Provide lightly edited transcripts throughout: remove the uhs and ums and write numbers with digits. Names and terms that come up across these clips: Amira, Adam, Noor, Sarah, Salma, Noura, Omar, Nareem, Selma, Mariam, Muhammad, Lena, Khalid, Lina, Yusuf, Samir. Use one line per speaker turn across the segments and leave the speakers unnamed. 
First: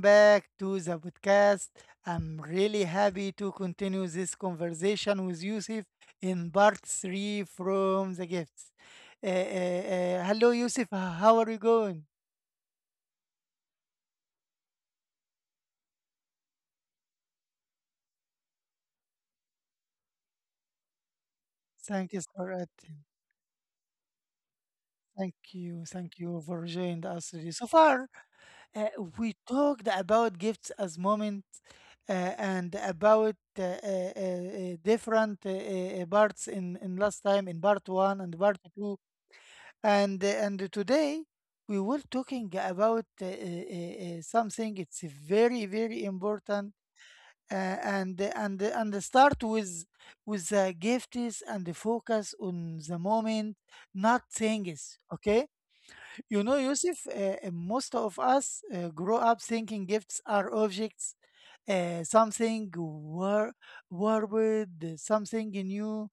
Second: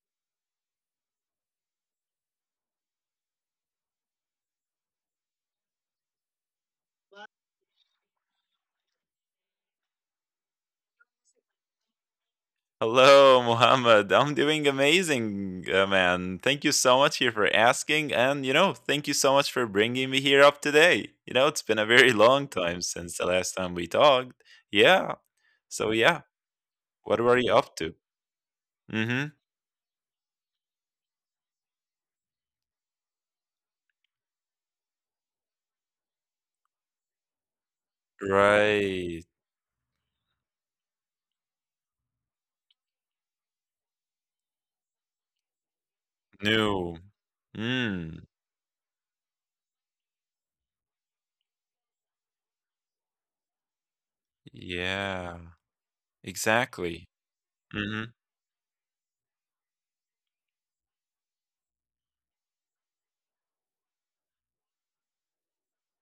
back to the podcast. I'm really happy to continue this conversation with Yusuf in part three from the gifts. Hello, Yusuf. How are you going?
Hello, Muhammad. I'm doing amazing, man. Thank you so much here for asking. And, thank you so much for bringing me here up today. You know, it's been a
Thank
very
you for
long time
attending.
since the last time we talked. Yeah.
Thank you.
So,
Thank
yeah.
you for joining
What
us
were
today
you
so
up to?
far. Uh,
Mm
we talked about gifts as moments, uh, and about different parts in last time, in part one
hmm.
and part two,
Right.
and today we were talking about something. It's very very important,
New.
and
Mm.
and and start with the gifts and the focus on the moment, not things.
Yeah.
Okay, you know, Yusuf,
Exactly.
most
Mm hmm.
of us grow up thinking gifts are objects, something warped, something new.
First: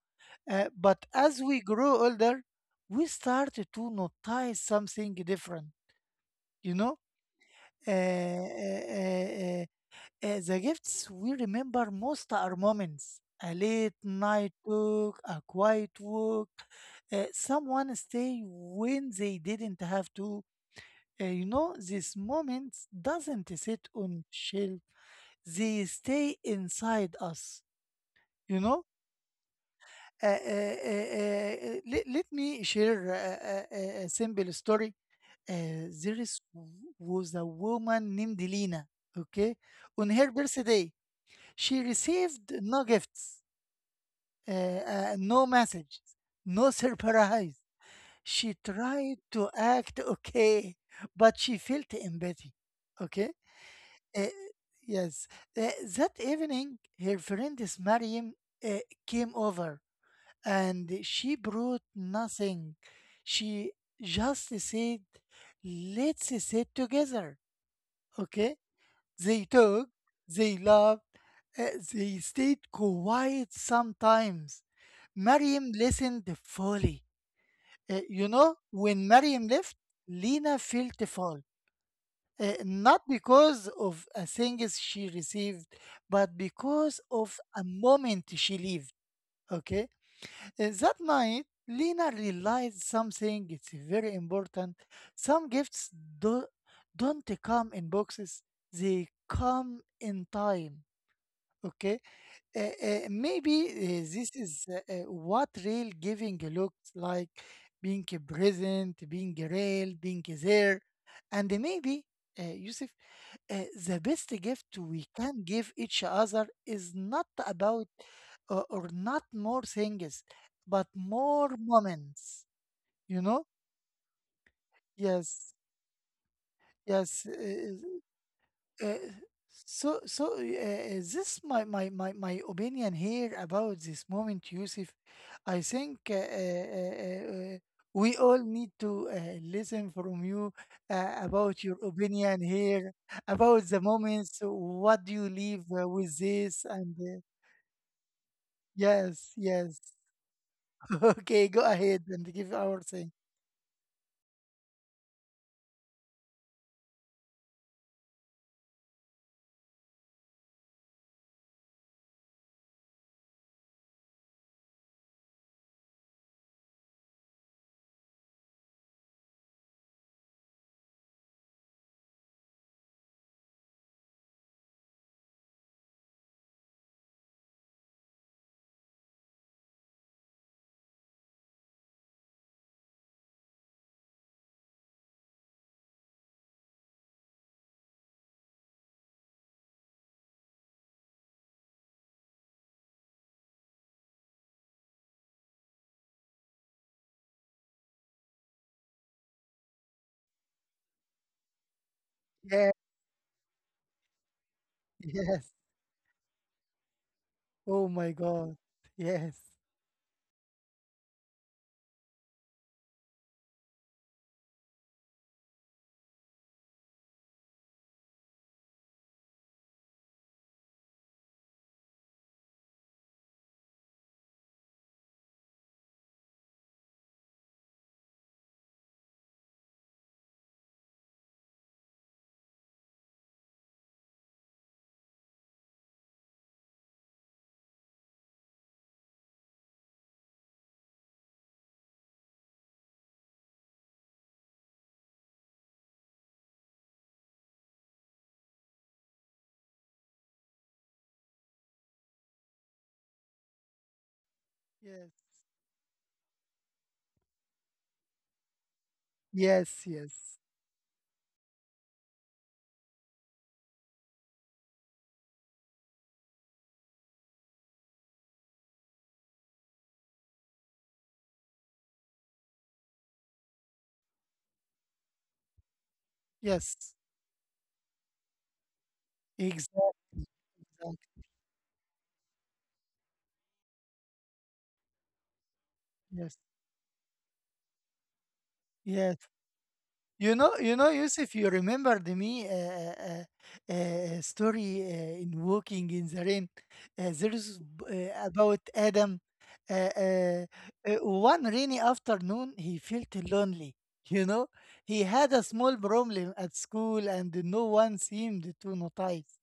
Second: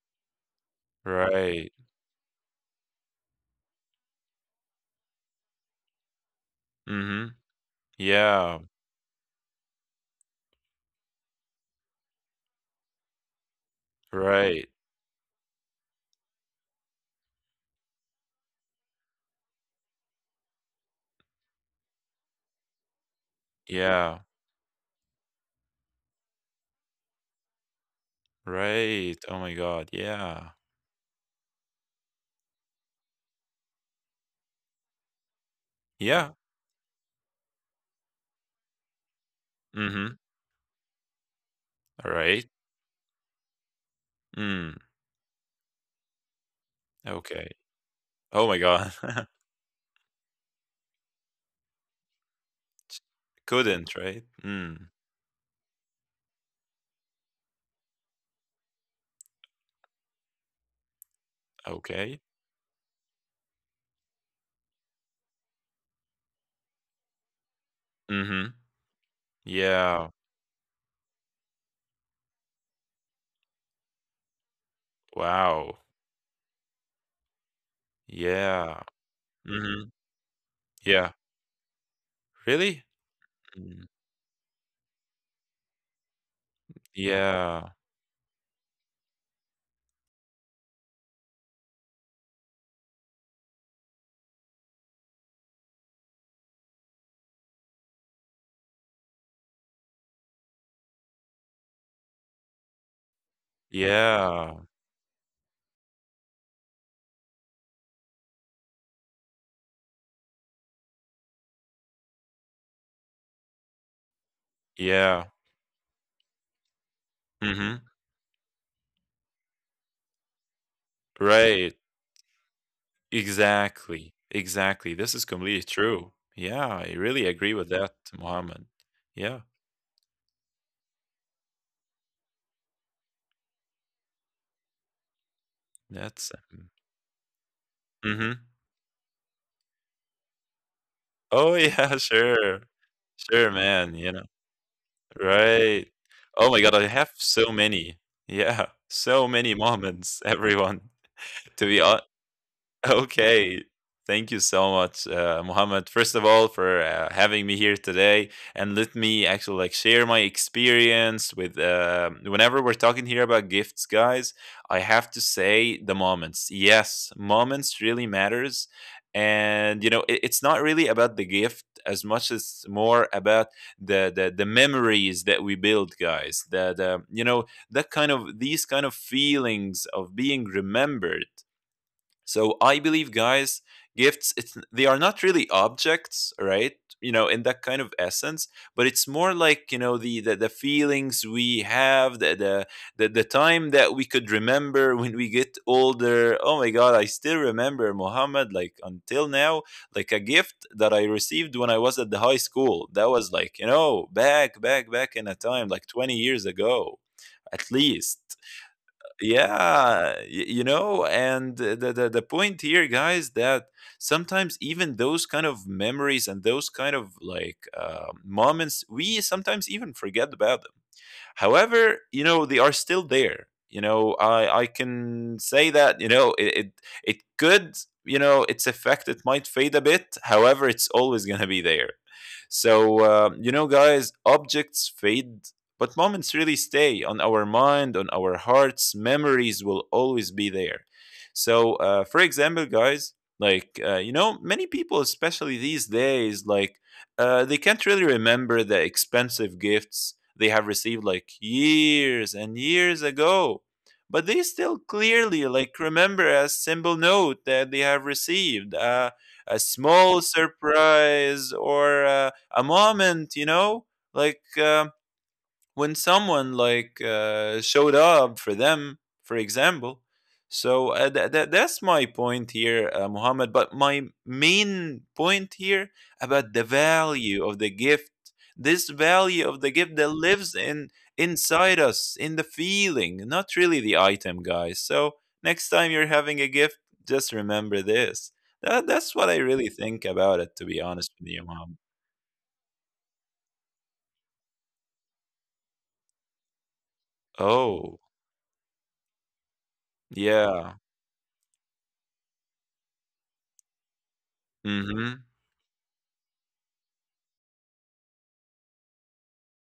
But as we
Right.
grow older, we start to notice something different. You know,
Mm hmm.
uh, uh,
Yeah.
uh, the gifts we remember most are moments. A late night
Right.
walk, a quiet walk, someone stay when they didn't have to. These moments doesn't sit on
Yeah.
shelf. They stay inside us. You know,
Right. Oh my God.
uh, uh,
Yeah.
uh, let me share a simple story. Uh, there
Yeah.
is, was a woman named Lina. Okay,
Mm hmm.
on her birthday, she
All right.
received no gifts,
Mm,
no message, no
okay.
surprise.
Oh
She
my god.
tried to act okay, but she felt empathy. Okay.
Couldn't, right?
Uh,
Mm,
yes. Uh, that evening, her friend Mariam uh, came over, and she brought
okay.
nothing. She just said, "Let's sit together."
Mhm.
Okay? They talked,
Yeah.
they laughed, uh, they stayed quiet sometimes. Mariam
Wow.
listened fully.
Yeah.
When Mariam left,
Mhm.
Lena felt
Yeah.
full,
Really?
not because
Mm.
of a things she received, but because of a
Yeah.
moment she lived. Okay. That night, Lena realized something. It's very important. Some gifts do, don't come in boxes; they come in time. Okay. Maybe this
Yeah.
is what real giving looks like: being present, being real, being there, and maybe, Yusuf, the best gift we
Yeah.
can give each other is not
Mhm.
about or not more things, but more
Right.
moments. You know?
Exactly. Exactly. This is
Yes,
completely true. Yeah, I
yes.
really agree with that, Mohammed.
Uh,
Yeah.
so, this my, my opinion here about this moment, Yusuf. I think
That's
we all
Mhm.
need to listen from you about
Oh
your
yeah,
opinion
sure.
here about
Sure,
the
man, you know.
moments. What do you leave
Right.
with
Oh my
this,
god, I
and
have so many. Yeah, so
yes,
many
yes.
moments, everyone.
Okay, go
To be hon
ahead and give our thing.
Okay. Thank you so much, Mohammed. First of all, for having me here today, and let me actually like share my experience with. Whenever we're talking here about gifts, guys, I have to say the moments. Yes, moments really matters, and you know it's not really about the gift as much as more about the memories that we build, guys. That you know that kind of these kind of feelings of being remembered, so I believe, guys, gifts it's, they are not really objects, right? You know, in that kind of essence, but it's more like you know the feelings we have, the time that we could remember when we get older. Oh my God, I still remember Muhammad like until now, like a gift that I received when I was at the high
Yeah.
school. That was like you know back in a time
Yes.
like 20 years ago at
Oh
least.
my god. Yes.
Yeah, you know, and the point here guys that sometimes even those kind of memories and those kind of like moments we sometimes even forget about them. However, you know, they are still there. You know, I can say that, you know, it could, you know, its effect, it might fade a bit. However, it's always going to be there. So, you know, guys, objects fade, but moments really stay on our mind, on our hearts. Memories will always be there. So, for example, guys, like, you know, many people, especially these days, like, they can't really remember the expensive gifts they have received like years and years ago, but they still
Yes.
clearly like remember a simple note that they have received, a
Yes.
small
Yes.
surprise, or a moment, you know, like when someone like showed up for them, for example. So that's my point here, Muhammad. But my main point here about the
Yes.
value of the gift, this value of the gift that
Exactly.
lives in
Exactly.
inside us, in the feeling, not really the item, guys. So next time you're having a
Yes.
gift, just remember this. That's what I
Yes.
really think about
You
it, to
know,
be
you know,
honest with you,
Yusuf, you
Muhammad.
remembered me a story in "Walking in the Rain." Uh, there is
Oh,
b- uh, about Adam. Uh, uh,
yeah.
One rainy afternoon, he felt lonely. You know,
Mm-hmm.
he had a small problem at school, and no one seemed to notice.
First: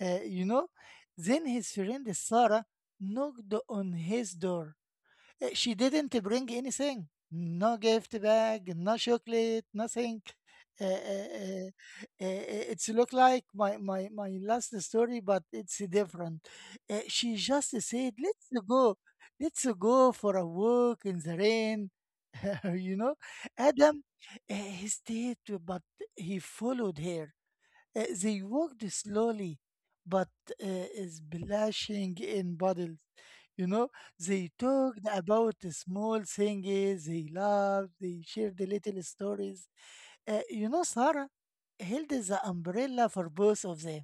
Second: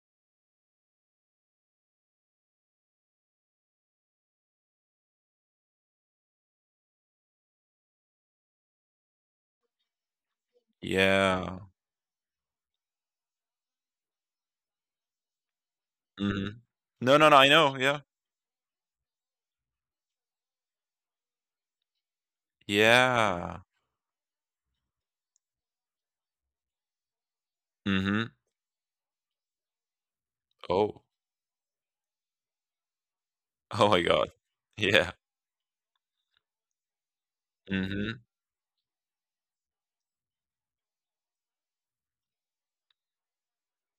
Uh, you know, then his friend Sarah knocked on his door. She didn't bring anything, no gift bag, no chocolate, nothing. Uh, uh,
Yeah.
uh, it's look like my last story, but it's different.
Mhm. No, no,
She
no, I
just
know, yeah.
said, let's go for a walk in the rain." You know,
Yeah.
Adam, uh, he stayed, but he followed her.
Mhm.
They walked slowly, but
Oh.
splashing in puddles. You know,
Oh my god.
they talked
Yeah.
about the small things they loved, they
Mhm.
shared the little stories. Sarah held the umbrella for both of them,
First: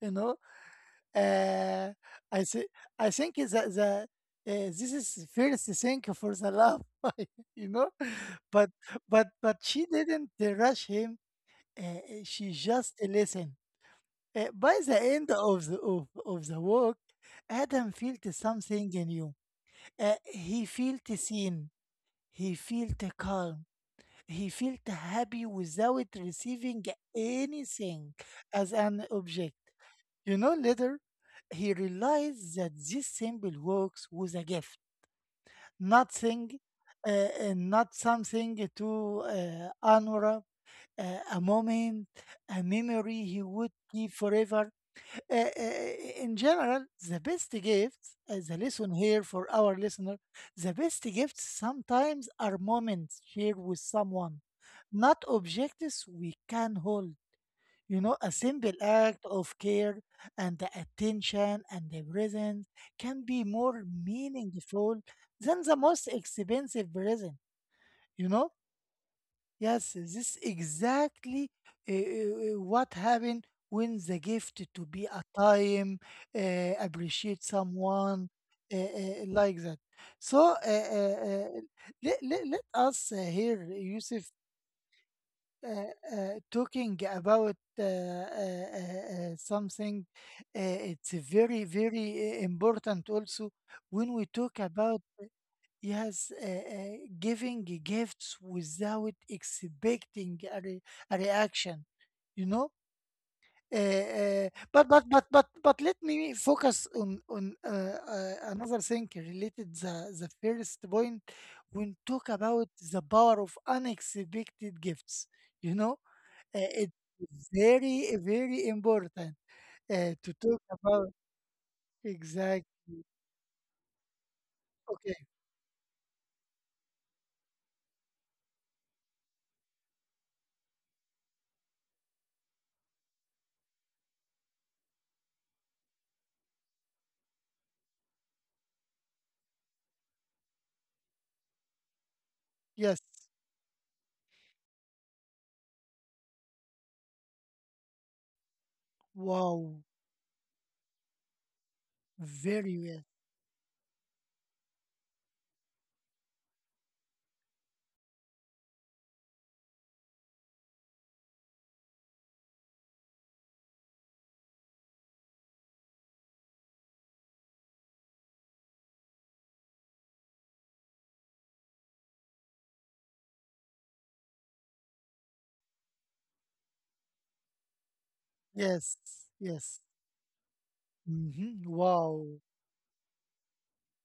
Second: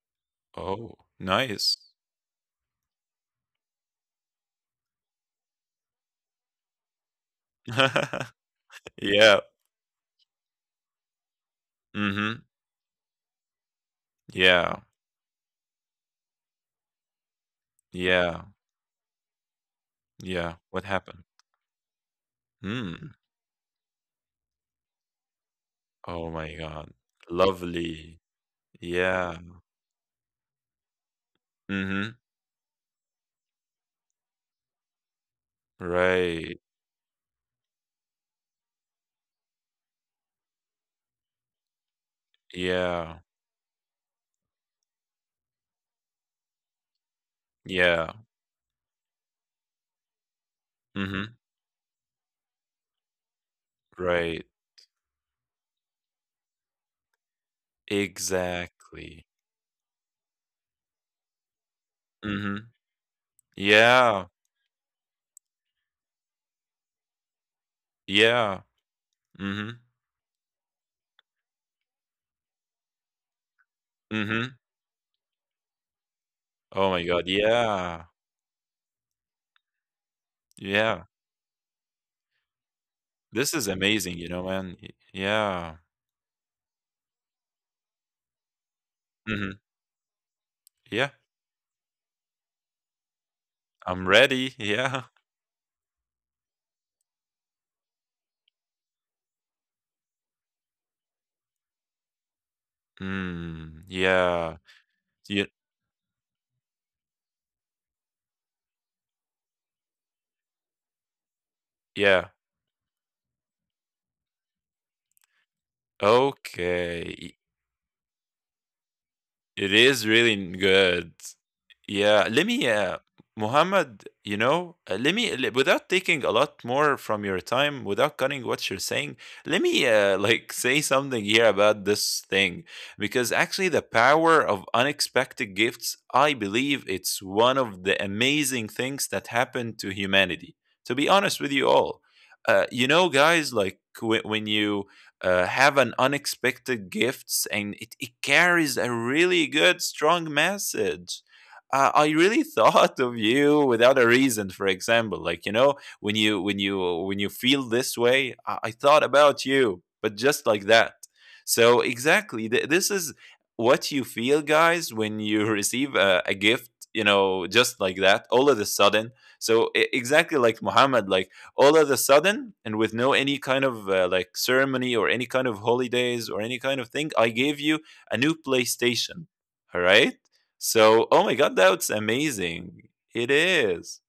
you know.
Oh, nice.
Uh, I, th- I think that this is first thing for the love, you know, but
Yeah.
she didn't rush him.
Mhm.
She just listened. By
Yeah.
the end of the walk, Adam felt
Yeah.
something new.
Yeah.
He
What
felt
happened?
seen. He felt
Hmm.
calm. He felt happy without
Oh my
receiving
god.
anything
Lovely.
as an
Yeah.
object. You know, later, he
Mhm.
realized that this simple works was a gift, nothing,
Right.
uh, and not something to honor, a moment, a memory
Yeah.
he would keep forever. Uh, uh, uh, in general, the best gifts,
Yeah.
as a lesson here for our listener, the best
Mhm.
gifts sometimes are moments shared with someone,
Right.
not objects we can hold. You know, a simple act
Exactly.
of care and the attention and the presence
Mhm.
can be more
Yeah.
meaningful than the most expensive present. You know,
Yeah. Mhm.
yes, this exactly uh, uh, what happened when the gift
Mhm.
to be a time,
Oh my god.
appreciate
Yeah.
someone like that. So,
Yeah,
let us hear
this is amazing,
Yusuf
you know, man. Y Yeah.
talking about
Mhm.
something. It's
Yeah,
very, very important also when
I'm
we talk
ready.
about.
Yeah.
Yes, giving gifts without expecting a reaction, you know.
Mm,
Uh, uh,
yeah.
but but but but
Ye
but let me focus on another thing related the first point when talk
Yeah.
about the power of unexpected gifts. You know, it's
Okay.
very very important
It is
to
really
talk
good.
about.
Yeah, let me,
Exactly.
Muhammad, you know, let
Okay.
me, without taking a lot more from your time, without cutting what you're saying, let me, like, say something here about this thing. Because actually, the power of unexpected gifts, I believe it's one of the amazing things that happened to humanity. To be honest with you all, you
Yes.
know, guys, like, when you, have an unexpected gifts and it carries a really good
Wow.
strong message. I really
Very
thought
well.
of you without a reason, for example, like you know, when you feel this way. I thought about you but just like that. So exactly, this is what you feel guys when you receive a gift, you know, just like that, all of a sudden. So exactly, like Muhammad. Like all of a sudden and with no any kind of like ceremony or any kind of holidays or any kind of thing, I gave you a new
Yes.
PlayStation, all
Yes.
right? So oh my god,
Hmm.
that's
Wow.
amazing. It is.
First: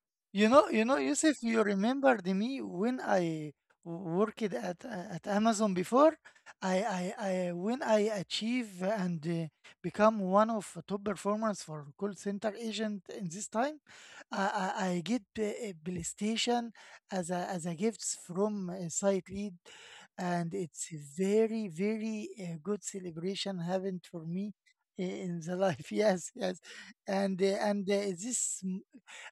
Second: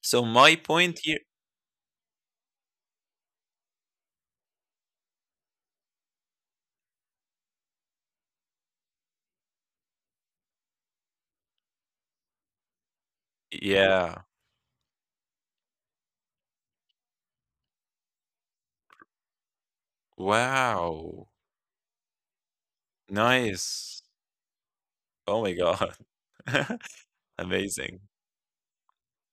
So
You
my
know, you know,
point here.
Yusuf, you remembered me when I worked at Amazon before. I When I achieve, and become one of top performers for call center agent in this time,
Yeah.
I, I get a PlayStation as a gifts from a site lead, and it's a
Wow.
very very good celebration
Nice.
happened for me
Oh
in
my
the life.
god.
Yes, yes, and
Amazing.
this.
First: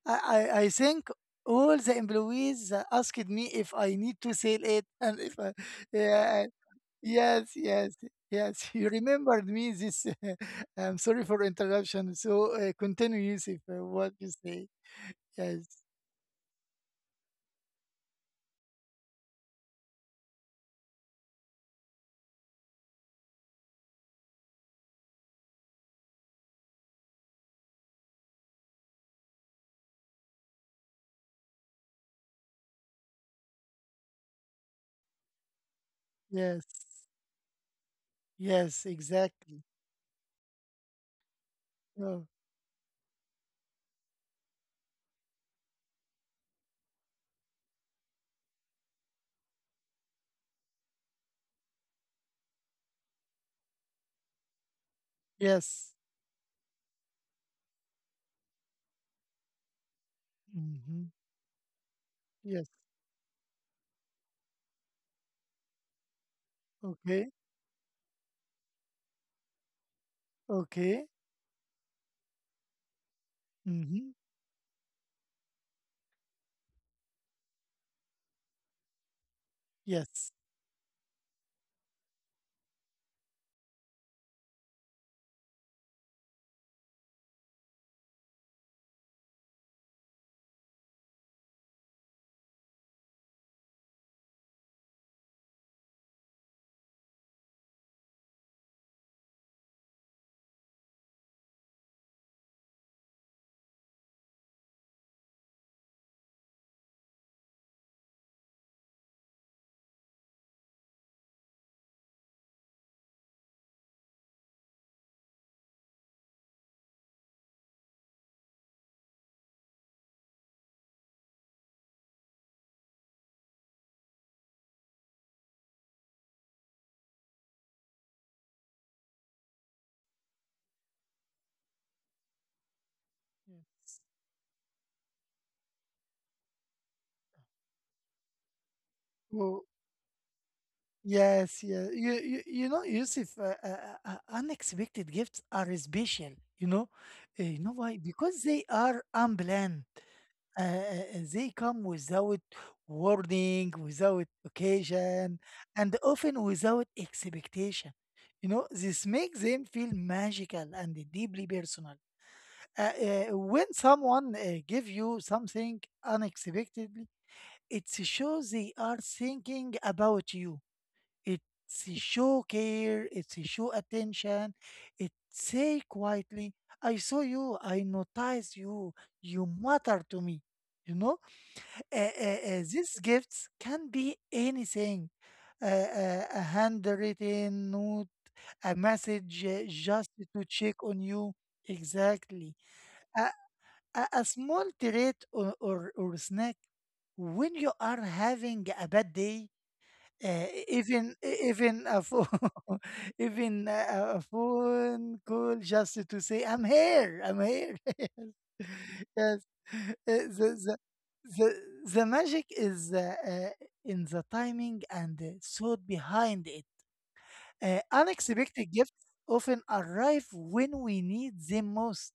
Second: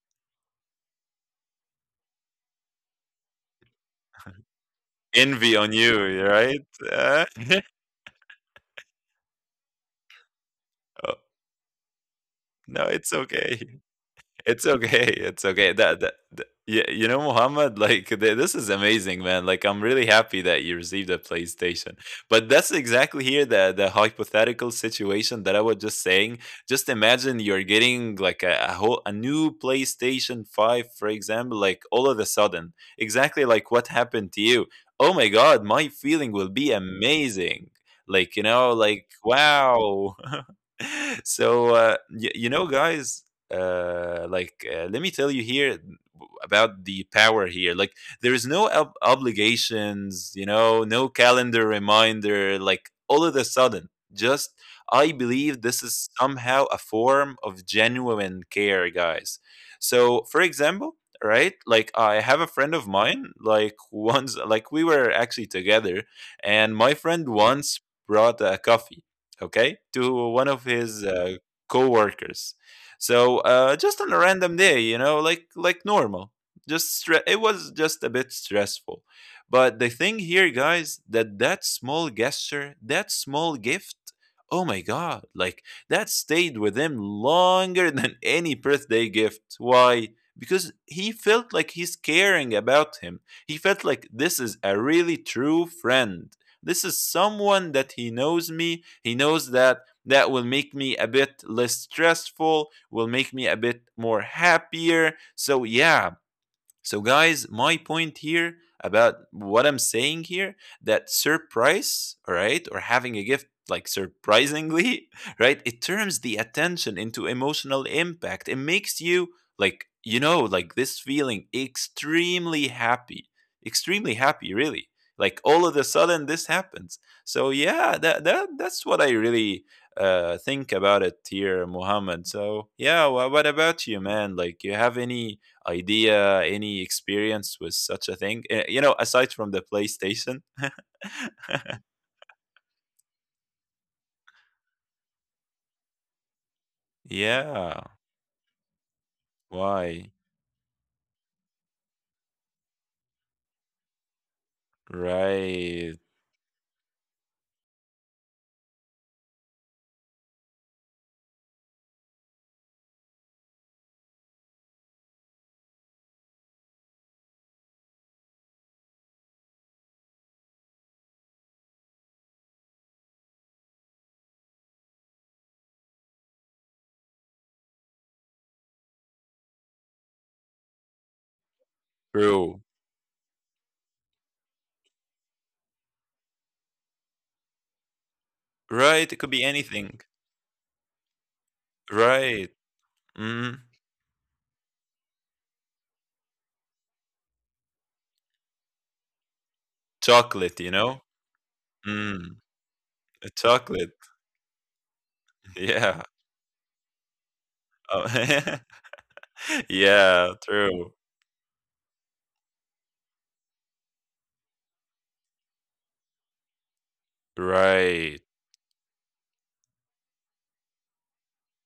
I, I think all the employees asked me if I need to sell it, and if I,
Envy on you.
yeah,
Right. Uh,
yes, yes, yes. You remembered me this. I'm
oh,
sorry for interruption. So,
no, it's
continue,
okay.
Yusuf, what you
It's
say.
okay. It's
Yes,
okay. That you, you know, Muhammad, like this is amazing, man. Like I'm really happy that you received a PlayStation. But that's exactly here the hypothetical situation that I was just saying. Just imagine you're getting like a whole a new PlayStation 5, for example, like all of a sudden. Exactly like what happened to you. Oh my God, my feeling will
yes,
be amazing. Like, you know,
yes,
like
exactly.
wow. So
Oh,
you know guys, like, let me tell you here about the power here. Like there is no obligations, you know, no calendar reminder. Like all of a sudden, just I believe this
yes.
is somehow a form of genuine care, guys. So, for example,
Hmm.
right? Like I have a
Yes.
friend of mine. Like once, like we were actually together, and my friend
Okay.
once brought a coffee, okay, to one of his
Okay.
co-workers. So just on a
Hmm.
random day, you know, like normal, just it was just a bit stressful. But the thing
Yes.
here guys, that that small gesture, that small gift, oh my god, like that stayed with him longer than any birthday gift. Why? Because he felt like he's caring about him. He felt like this is a really true friend. This is someone that he knows me, he knows that that will make me a bit less stressful, will make me a bit more happier, so yeah. So, guys, my point here about what I'm saying here, that surprise, all right, or having a gift like surprisingly, right, it turns the attention into emotional impact. It makes you, like, you know, like this feeling extremely happy, really. Like all of a sudden, this happens. So yeah, that's what I really think about it here, Muhammad. So yeah, what
Yeah.
about you, man? Like, you have any idea, any experience with such a thing? You know, aside from the
Wha-
PlayStation.
Yes, yeah. You know, Yusuf, unexpected gifts are special, you know. You know
Yeah.
why? Because they are unplanned.
Why?
They come without warning, without occasion,
Right.
and often without expectation. You know, this makes them feel magical and deeply personal. Uh, when someone gives you something unexpectedly, it shows they are thinking about you. It's show care, it's show attention, it's say quietly, "I saw you, I noticed you, you matter to me." You know, these
True.
gifts can be anything. A handwritten note, a message
Right. It
just
could be
to check
anything.
on you. Exactly.
Right.
A, a,
Mm.
a small treat or snack when you are having a bad day. uh,
Chocolate, you know?
even e- even a phone,
Mm. A
even
Chocolate.
a phone call just
Yeah.
to say, "I'm here, I'm here."
Oh,
Yes, yes. Uh, the,
yeah.
the
True.
the the magic is in the timing and the thought behind it. Unexpected
Right.
gifts often arrive when we need them most.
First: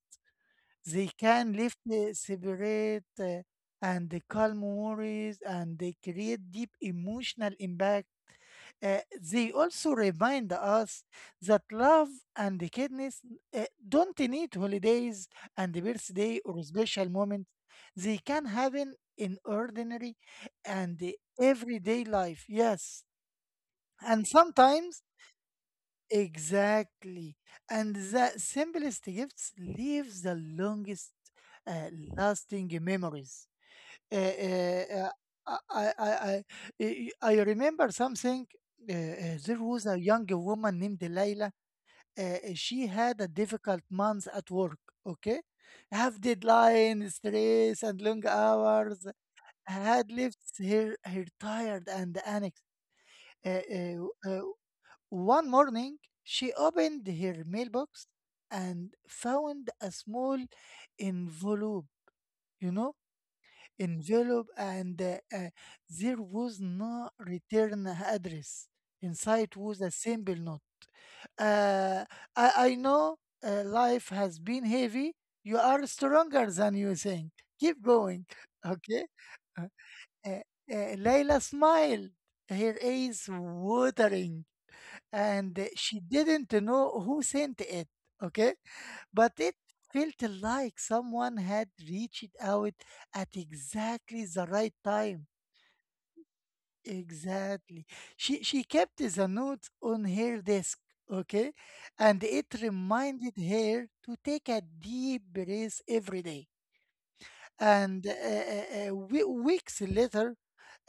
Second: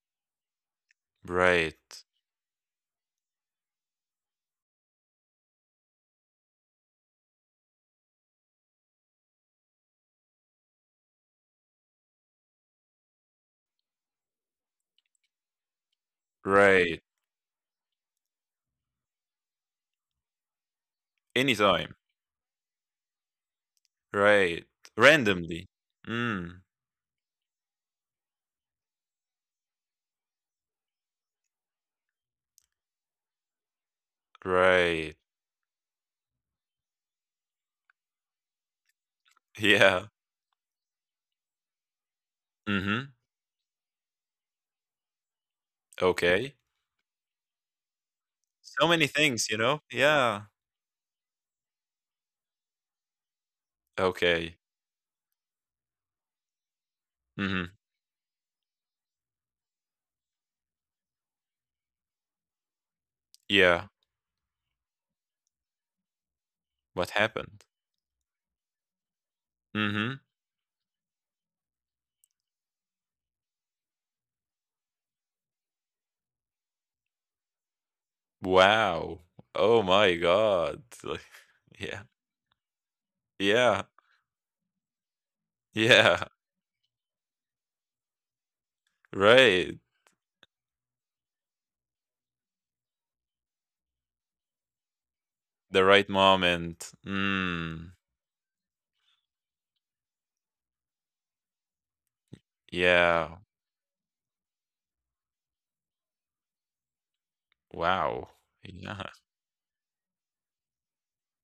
They can lift
Right.
the separate, and the calm worries, and they create deep emotional impact. They also remind us that love and kindness don't need holidays and the birthday
Right.
or special moments. They can happen in ordinary and the
Anytime.
everyday life. Yes.
Right.
And sometimes.
Randomly. Mm.
Exactly. And the simplest gifts leaves the longest uh, lasting memories. Uh,
Right.
uh, uh, I, I, I, I remember something.
Yeah.
There was a young woman named Layla. Uh,
Mm-hmm.
she had a difficult month at work, okay?
Okay.
Have deadline, stress, and long
So many things, you
hours
know? Yeah.
had left her tired and anxious. Uh,
Okay.
uh, One morning, she opened
Mhm.
her mailbox and found a small envelope, you know,
Yeah.
and there
What
was no
happened?
return address. Inside
Mhm.
was a simple note. Uh, I know life has been heavy. You are stronger than you think. Keep going.
Wow.
Okay.
Oh my god. Like,
Layla
yeah.
smiled, her eyes
Yeah.
watering, and
Yeah.
she didn't know who sent it, okay?
Right.
But it felt like someone had reached out at exactly the right time.
The right moment. Mm.
Exactly. She kept the note on her desk, okay? And it
Yeah.
reminded her to take a deep breath every day.
Wow.
And
Yeah.
weeks later,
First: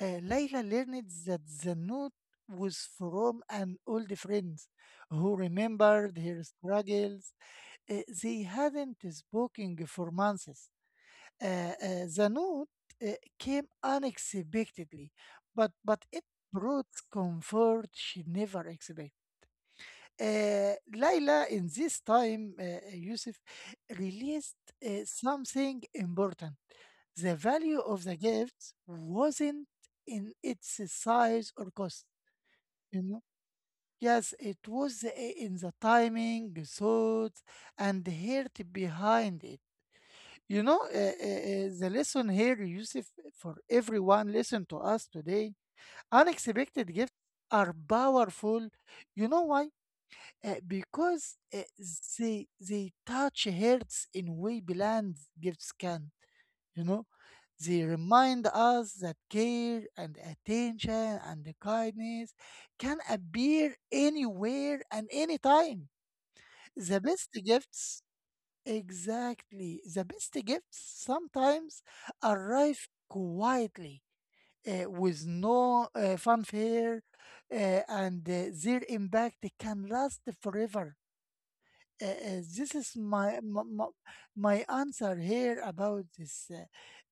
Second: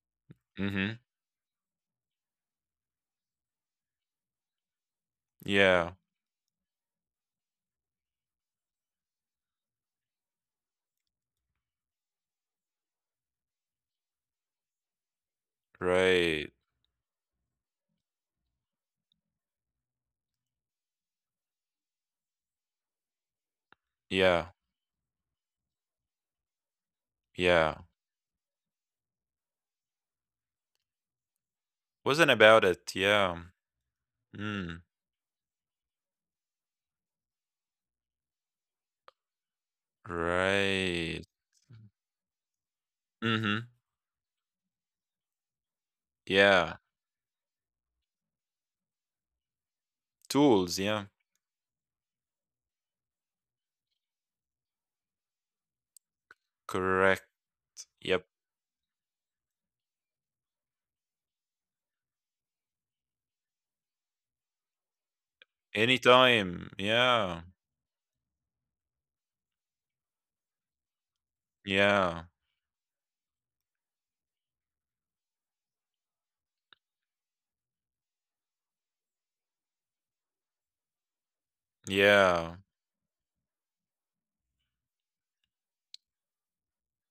Layla
Mhm.
learned that the note was from an old friend who
Yeah.
remembered her struggles. They hadn't spoken for months. Uh, uh, the note uh, came unexpectedly, but it
Right.
brought comfort she never expected. Uh, Layla, in this time, Yusuf,
Yeah.
released something important. The value
Yeah.
of the gift wasn't in its size or cost,
Wasn't about it.
you know.
Yeah.
Yes, it
Mm.
was in the timing, thought, and heart behind it. You know,
Right.
the lesson here, Yusuf, for
Mhm.
everyone listen to us today.
Yeah.
Unexpected gifts are powerful. You know why?
Tools, yeah.
Because they touch hearts in way bland gifts can you know
Correct.
they
Yep.
remind us that care and attention and kindness can appear anywhere and anytime.
Anytime.
The best
Yeah.
gifts, exactly, the best gifts sometimes
Yeah.
arrive quietly, with no fanfare, and their impact can last forever.
Yeah.
This is my answer here about this uh,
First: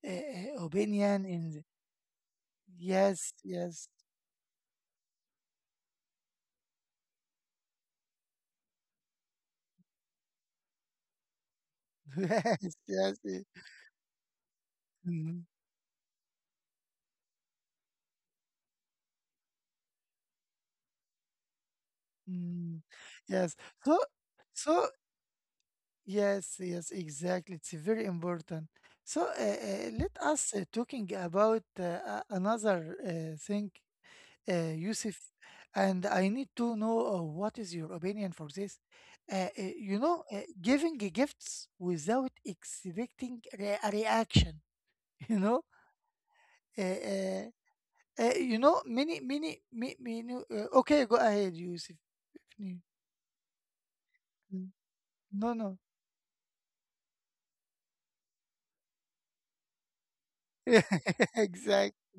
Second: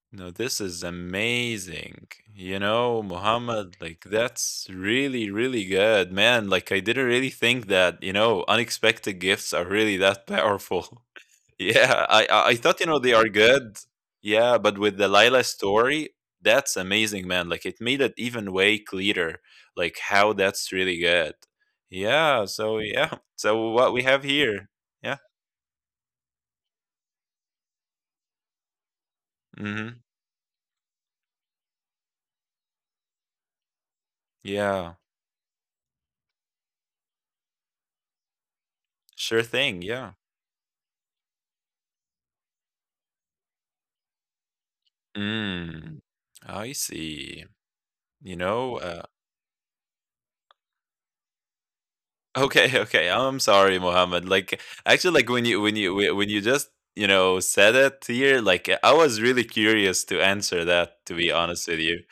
uh,
No, this is
opinion in the-
amazing. You know,
Yes,
Muhammad,
yes.
like that's really, really good, man. Like I didn't really think that, you know, unexpected gifts are really that powerful. Yeah. I
Yes,
thought, you know, they
yes,
are good. Yeah, but with the
mhm,
Lila story, that's amazing, man. Like it made it even way clearer, like how that's really good. Yeah.
mm,
So yeah.
yes.
So what
so
we have here.
so
Yeah.
yes, yes, exactly, it's very important. So
Hmm.
let us talking about a- another thing,
Yeah,
Yusuf, and I need to know what is your opinion for this.
sure thing,
You
yeah.
know, giving gifts without expecting re- a reaction. You know,
Mm, I
uh, uh,
see. You
you know,
know,
many, many, many, many okay, go ahead, Yusuf. Mm,
okay, okay. I'm sorry, Mohammed. Like,
mm.
actually, like when
No,
you
no.
when you whe- when you just you know said it here, like I was really curious to answer that. To be honest with
exactly.
you,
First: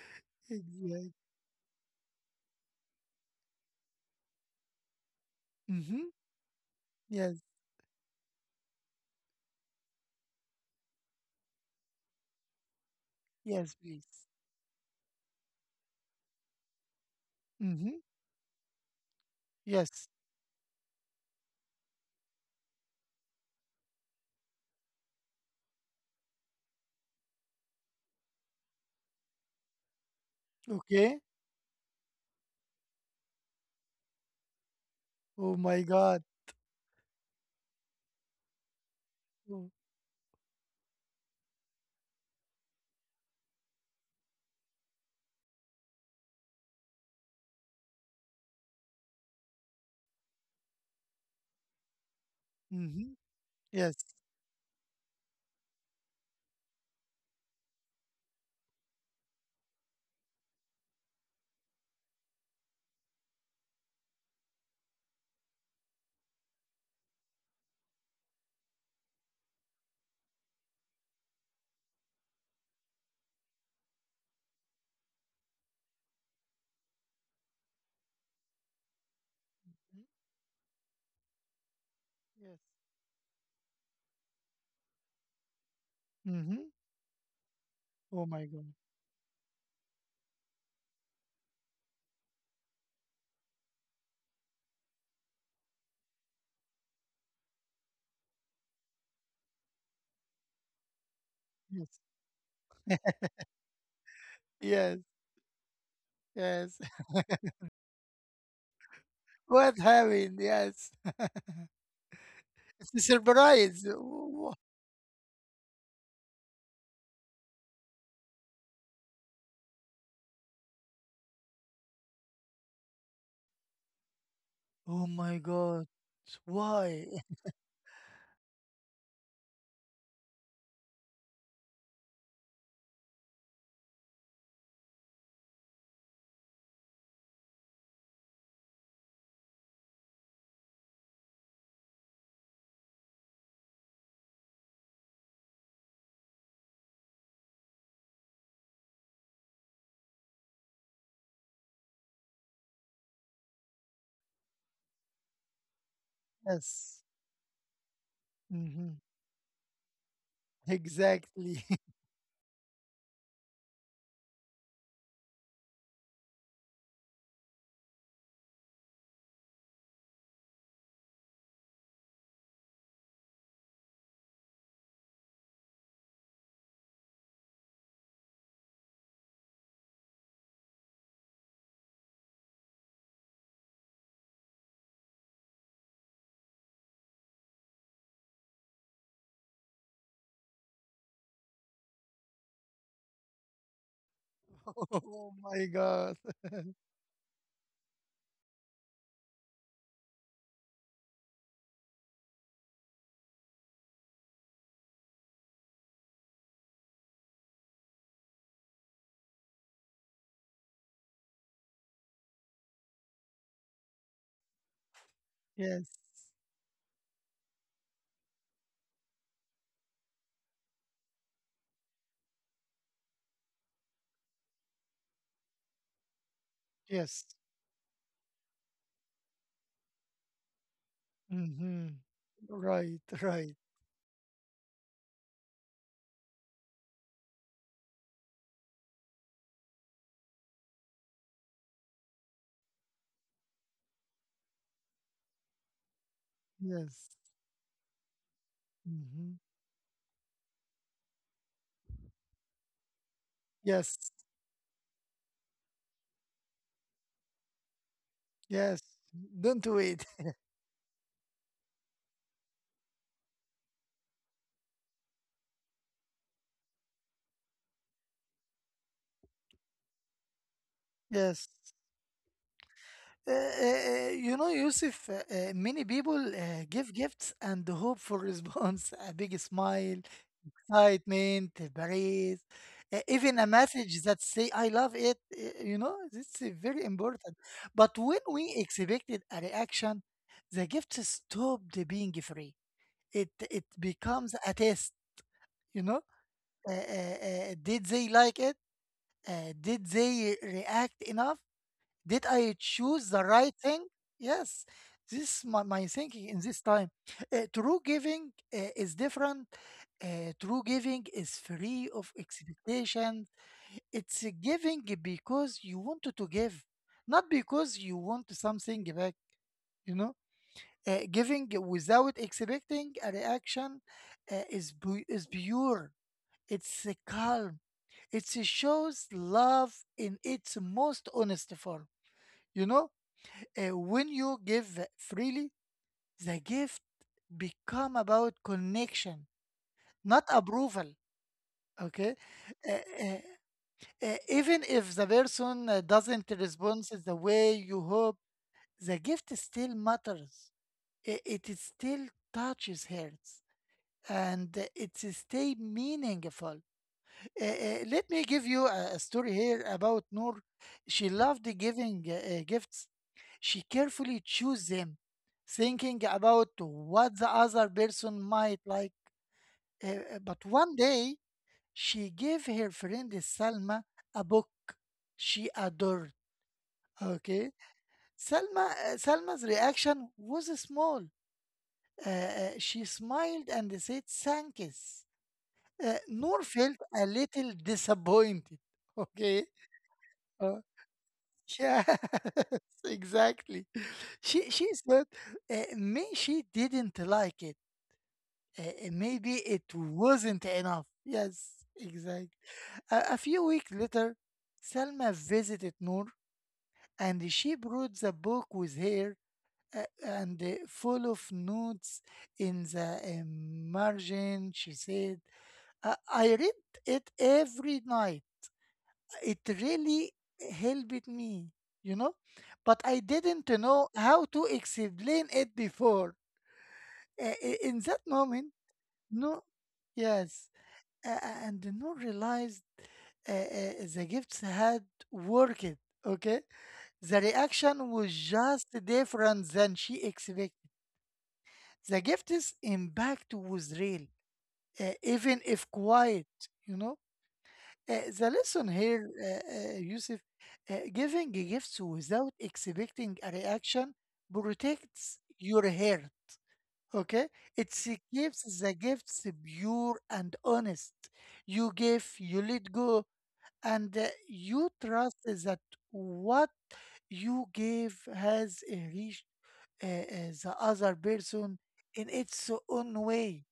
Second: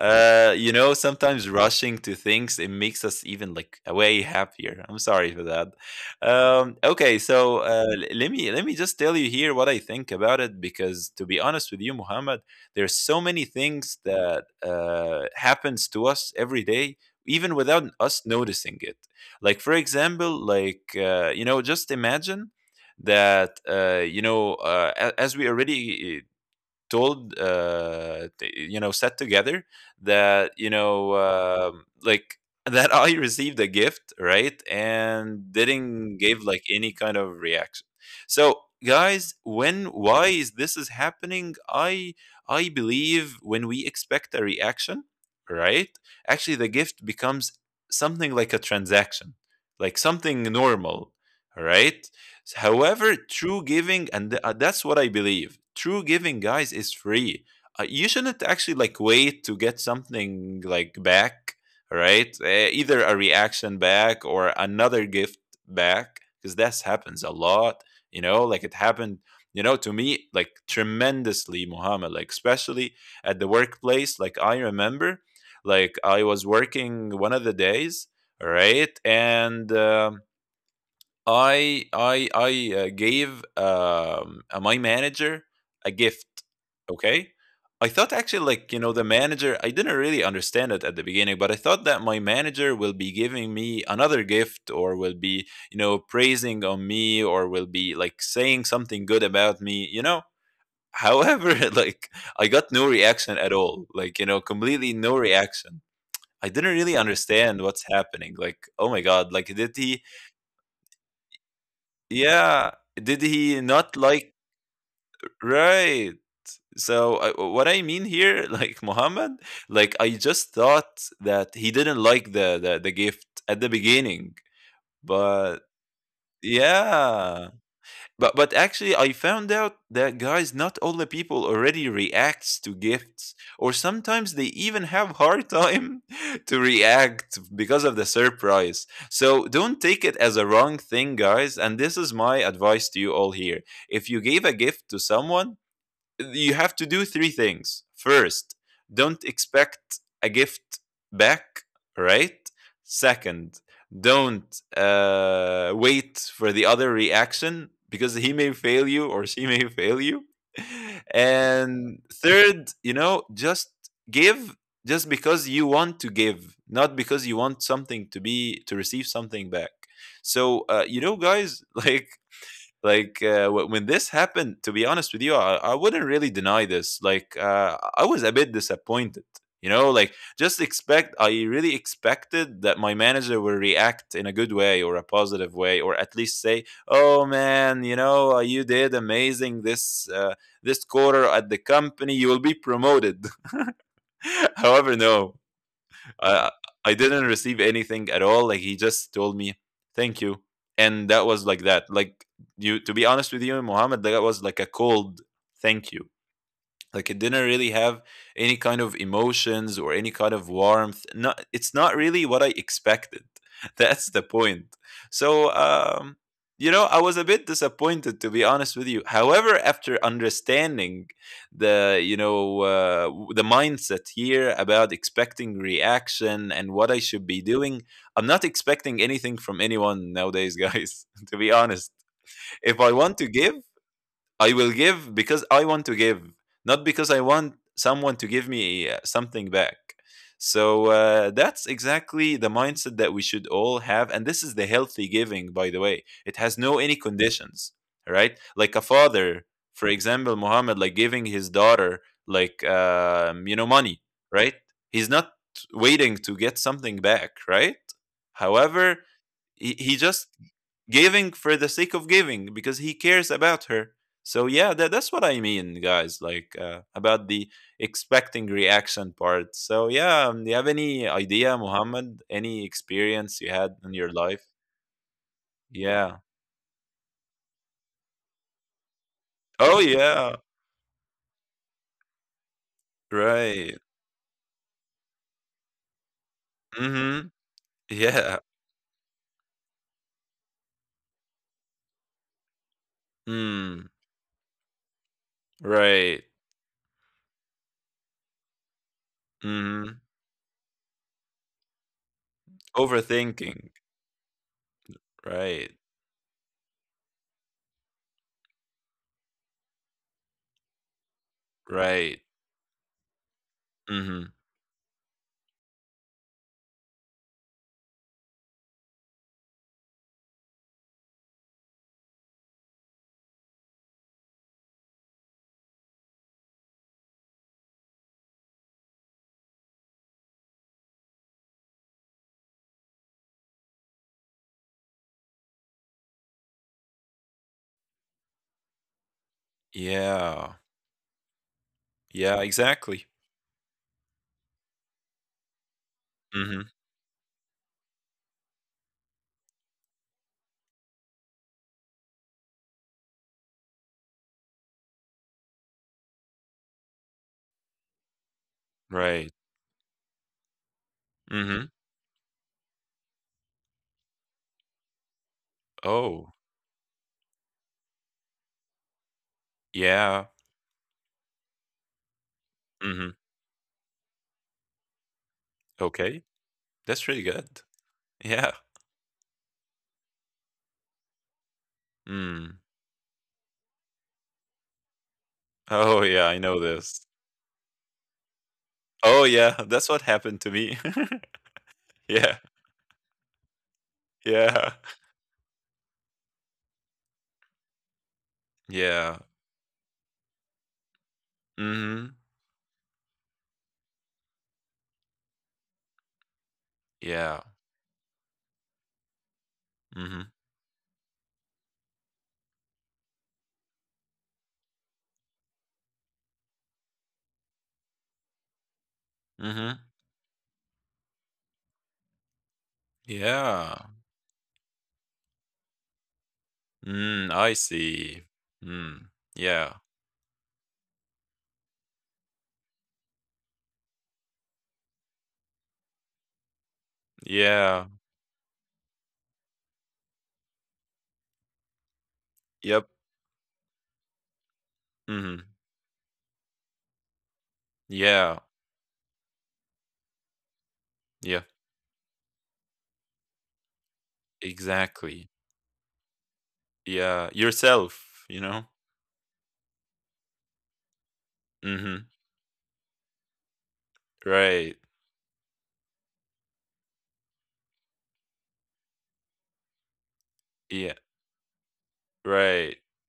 You know,
Exactly.
sometimes rushing to things it makes us even like way happier. I'm sorry for that.
Mm-hmm.
Okay,
Yes.
so let me just tell you here what I think about it, because to be honest with you, Muhammad, there's so many
Yes,
things
please.
that happens to us every day, even without
Mm-hmm.
us noticing it. Like for
Yes.
example, like you know, just imagine that you know, as we already told you know sat together, that you know
Okay.
like that I received a gift, right, and
Oh my
didn't
God.
give like any kind of reaction. So guys,
Oh,
when why is this is happening? I believe when we expect a reaction, right, actually the gift becomes something like a transaction, like something normal, right? However,
mm-hmm.
true giving,
Yes.
and that's what I believe, true giving, guys, is free. You shouldn't actually like wait to get something like back, right? Either a reaction back or another gift back, because that happens a lot. Like it happened, to me like tremendously, Muhammad. Like especially at the workplace. Like I remember, like I was working one of the days, all right, and I I
Mm-hmm. Yes.
I uh, gave my manager a gift.
Mm-hmm.
Okay, I thought
Oh
actually
my
like
God.
you know the manager. I didn't really understand it at the beginning, but I thought that my manager will be giving me another gift, or will be praising on me, or will be like saying something good about me. However,
Yes.
like I got no reaction at all. Like completely
Yes.
no reaction. I didn't
Yes.
really understand what's happening. Like, oh my god, like did
What
he,
happened? Yes.
yeah,
It's a
did he not
surprise.
like,
Wh-
right. So, I what I mean here, like Muhammad, like I just thought that he didn't like the gift at the beginning,
Oh my
but
God. Why?
yeah. But actually, I found out that guys, not all the people already reacts to gifts, or sometimes they even have hard time to react because of the surprise. So don't take it as a wrong thing, guys. And this is my advice to you all here: if you gave a gift to someone, you have to do three things. First, don't expect a gift back, right? Second, don't wait for the other
Yes.
reaction because he may fail
Hmm.
you or she may fail you.
Exactly.
And third, just give just because you want to give, not because you want something to be to receive something back. So, guys, like like when this happened to be honest with you, I wouldn't really deny this, like I was a bit disappointed. Like just expect I really expected that my manager will react in a good way or a positive way or at least say, oh man, you did amazing this this quarter at the company, you will be promoted. However, no.
Oh my God.
I I didn't receive anything at all. Like, he just told me thank you, and that was like that. Like you, to be honest with you, Muhammad, that was like a cold thank you. Like, it didn't really have any kind of emotions or any kind of warmth. Not, it's not really what I expected. That's the point. So
Yes.
I was a bit disappointed, to be honest with you. However, after understanding the the mindset here about expecting reaction and what I should
Yes.
be doing, I'm not expecting anything from anyone nowadays, guys, to be honest.
Hmm.
If I
Right.
want to give,
Right.
I will give because I want to give, not because I want someone to give me something back. So that's exactly the mindset that we should all have. And this is the healthy giving, by the way. It has no any
Yes.
conditions, right? Like a
Hmm.
father, for example, Muhammad, like giving his daughter, money,
Yes.
right? He's not waiting to get something back, right?
Yes.
However,
Don't
he,
do
he
it.
just giving for the sake of giving because he cares about her. So yeah, that's what I mean, guys, like about the expecting reaction part. So yeah, do you have any
Yes.
idea, Muhammad, any experience you had in your
You
life?
know, Yusuf, many people
Yeah.
give gifts and hope for response, a big
Oh,
smile,
yeah.
excitement, a praise, even a
Right.
message that say "I love it." You know, this is very important.
Mm-hmm.
But when we
Yeah.
expected a reaction, the gift stopped being free. It
Mm,
becomes a test. You know,
right.
uh, uh, did they like it? Did
Mm-hmm.
they react enough? Did I choose the right thing?
Overthinking.
Yes. This is my
Right,
thinking in this time. True giving is different. True giving is free of
right.
expectation. It's a
Mm-hmm.
giving because you wanted to give, not because you want something back, you know? Giving without expecting a reaction is pure. It's a calm. It shows love in its most honest form. You know, when you give freely, the gift become about connection, not
Yeah,
approval. Okay.
yeah,
Uh, uh,
exactly.
even if the person doesn't respond
Mm-hmm.
the way you hope, the gift still matters. I- It, is still touches hearts and it is stay meaningful. Let me give you a story here
Right.
about Noor. She loved giving
Mm-hmm.
gifts. She carefully chose them, thinking about
Oh,
what the other person might like. Uh, but
yeah.
one day, she gave her friend
Mhm.
Salma a book she adored.
Okay. That's
Okay.
really good.
Salma,
Yeah.
Salma's reaction was small. She
Mm.
smiled and said, "Thanks."
Oh,
Noor
yeah, I
felt
know
a
this.
little disappointed.
Oh,
Okay.
yeah, that's what happened to
Uh,
me.
Yes,
Yeah.
exactly. She
Yeah.
said may she didn't like it.
Yeah.
Maybe it wasn't enough. Yes,
Mhm.
exactly. A few weeks later, Selma visited Noor, and
Yeah.
she brought the book with her,
Mhm.
and full of notes in the margin. She said, "I read it every night." It
Mhm.
really helped me, you know, but I didn't know
Yeah.
how to explain it before.
Mm, I
In that
see.
moment,
Mm.
no,
Yeah.
yes, uh, and no realized the gifts had worked. Okay, the reaction was
Yeah.
just different than she expected. The gift's
Yep.
impact was real, even if
Mhm.
quiet, you know. The lesson
Yeah.
here, Yusuf, giving gifts
Yeah.
without expecting a reaction protects your
Exactly.
heart. Okay, it
Yeah.
keeps the
Yourself, you know?
gifts pure and honest. You give, you
Mhm.
let go, and you trust
Right.
that what you gave has reached the other
Yeah.
person in its own
Right.
way.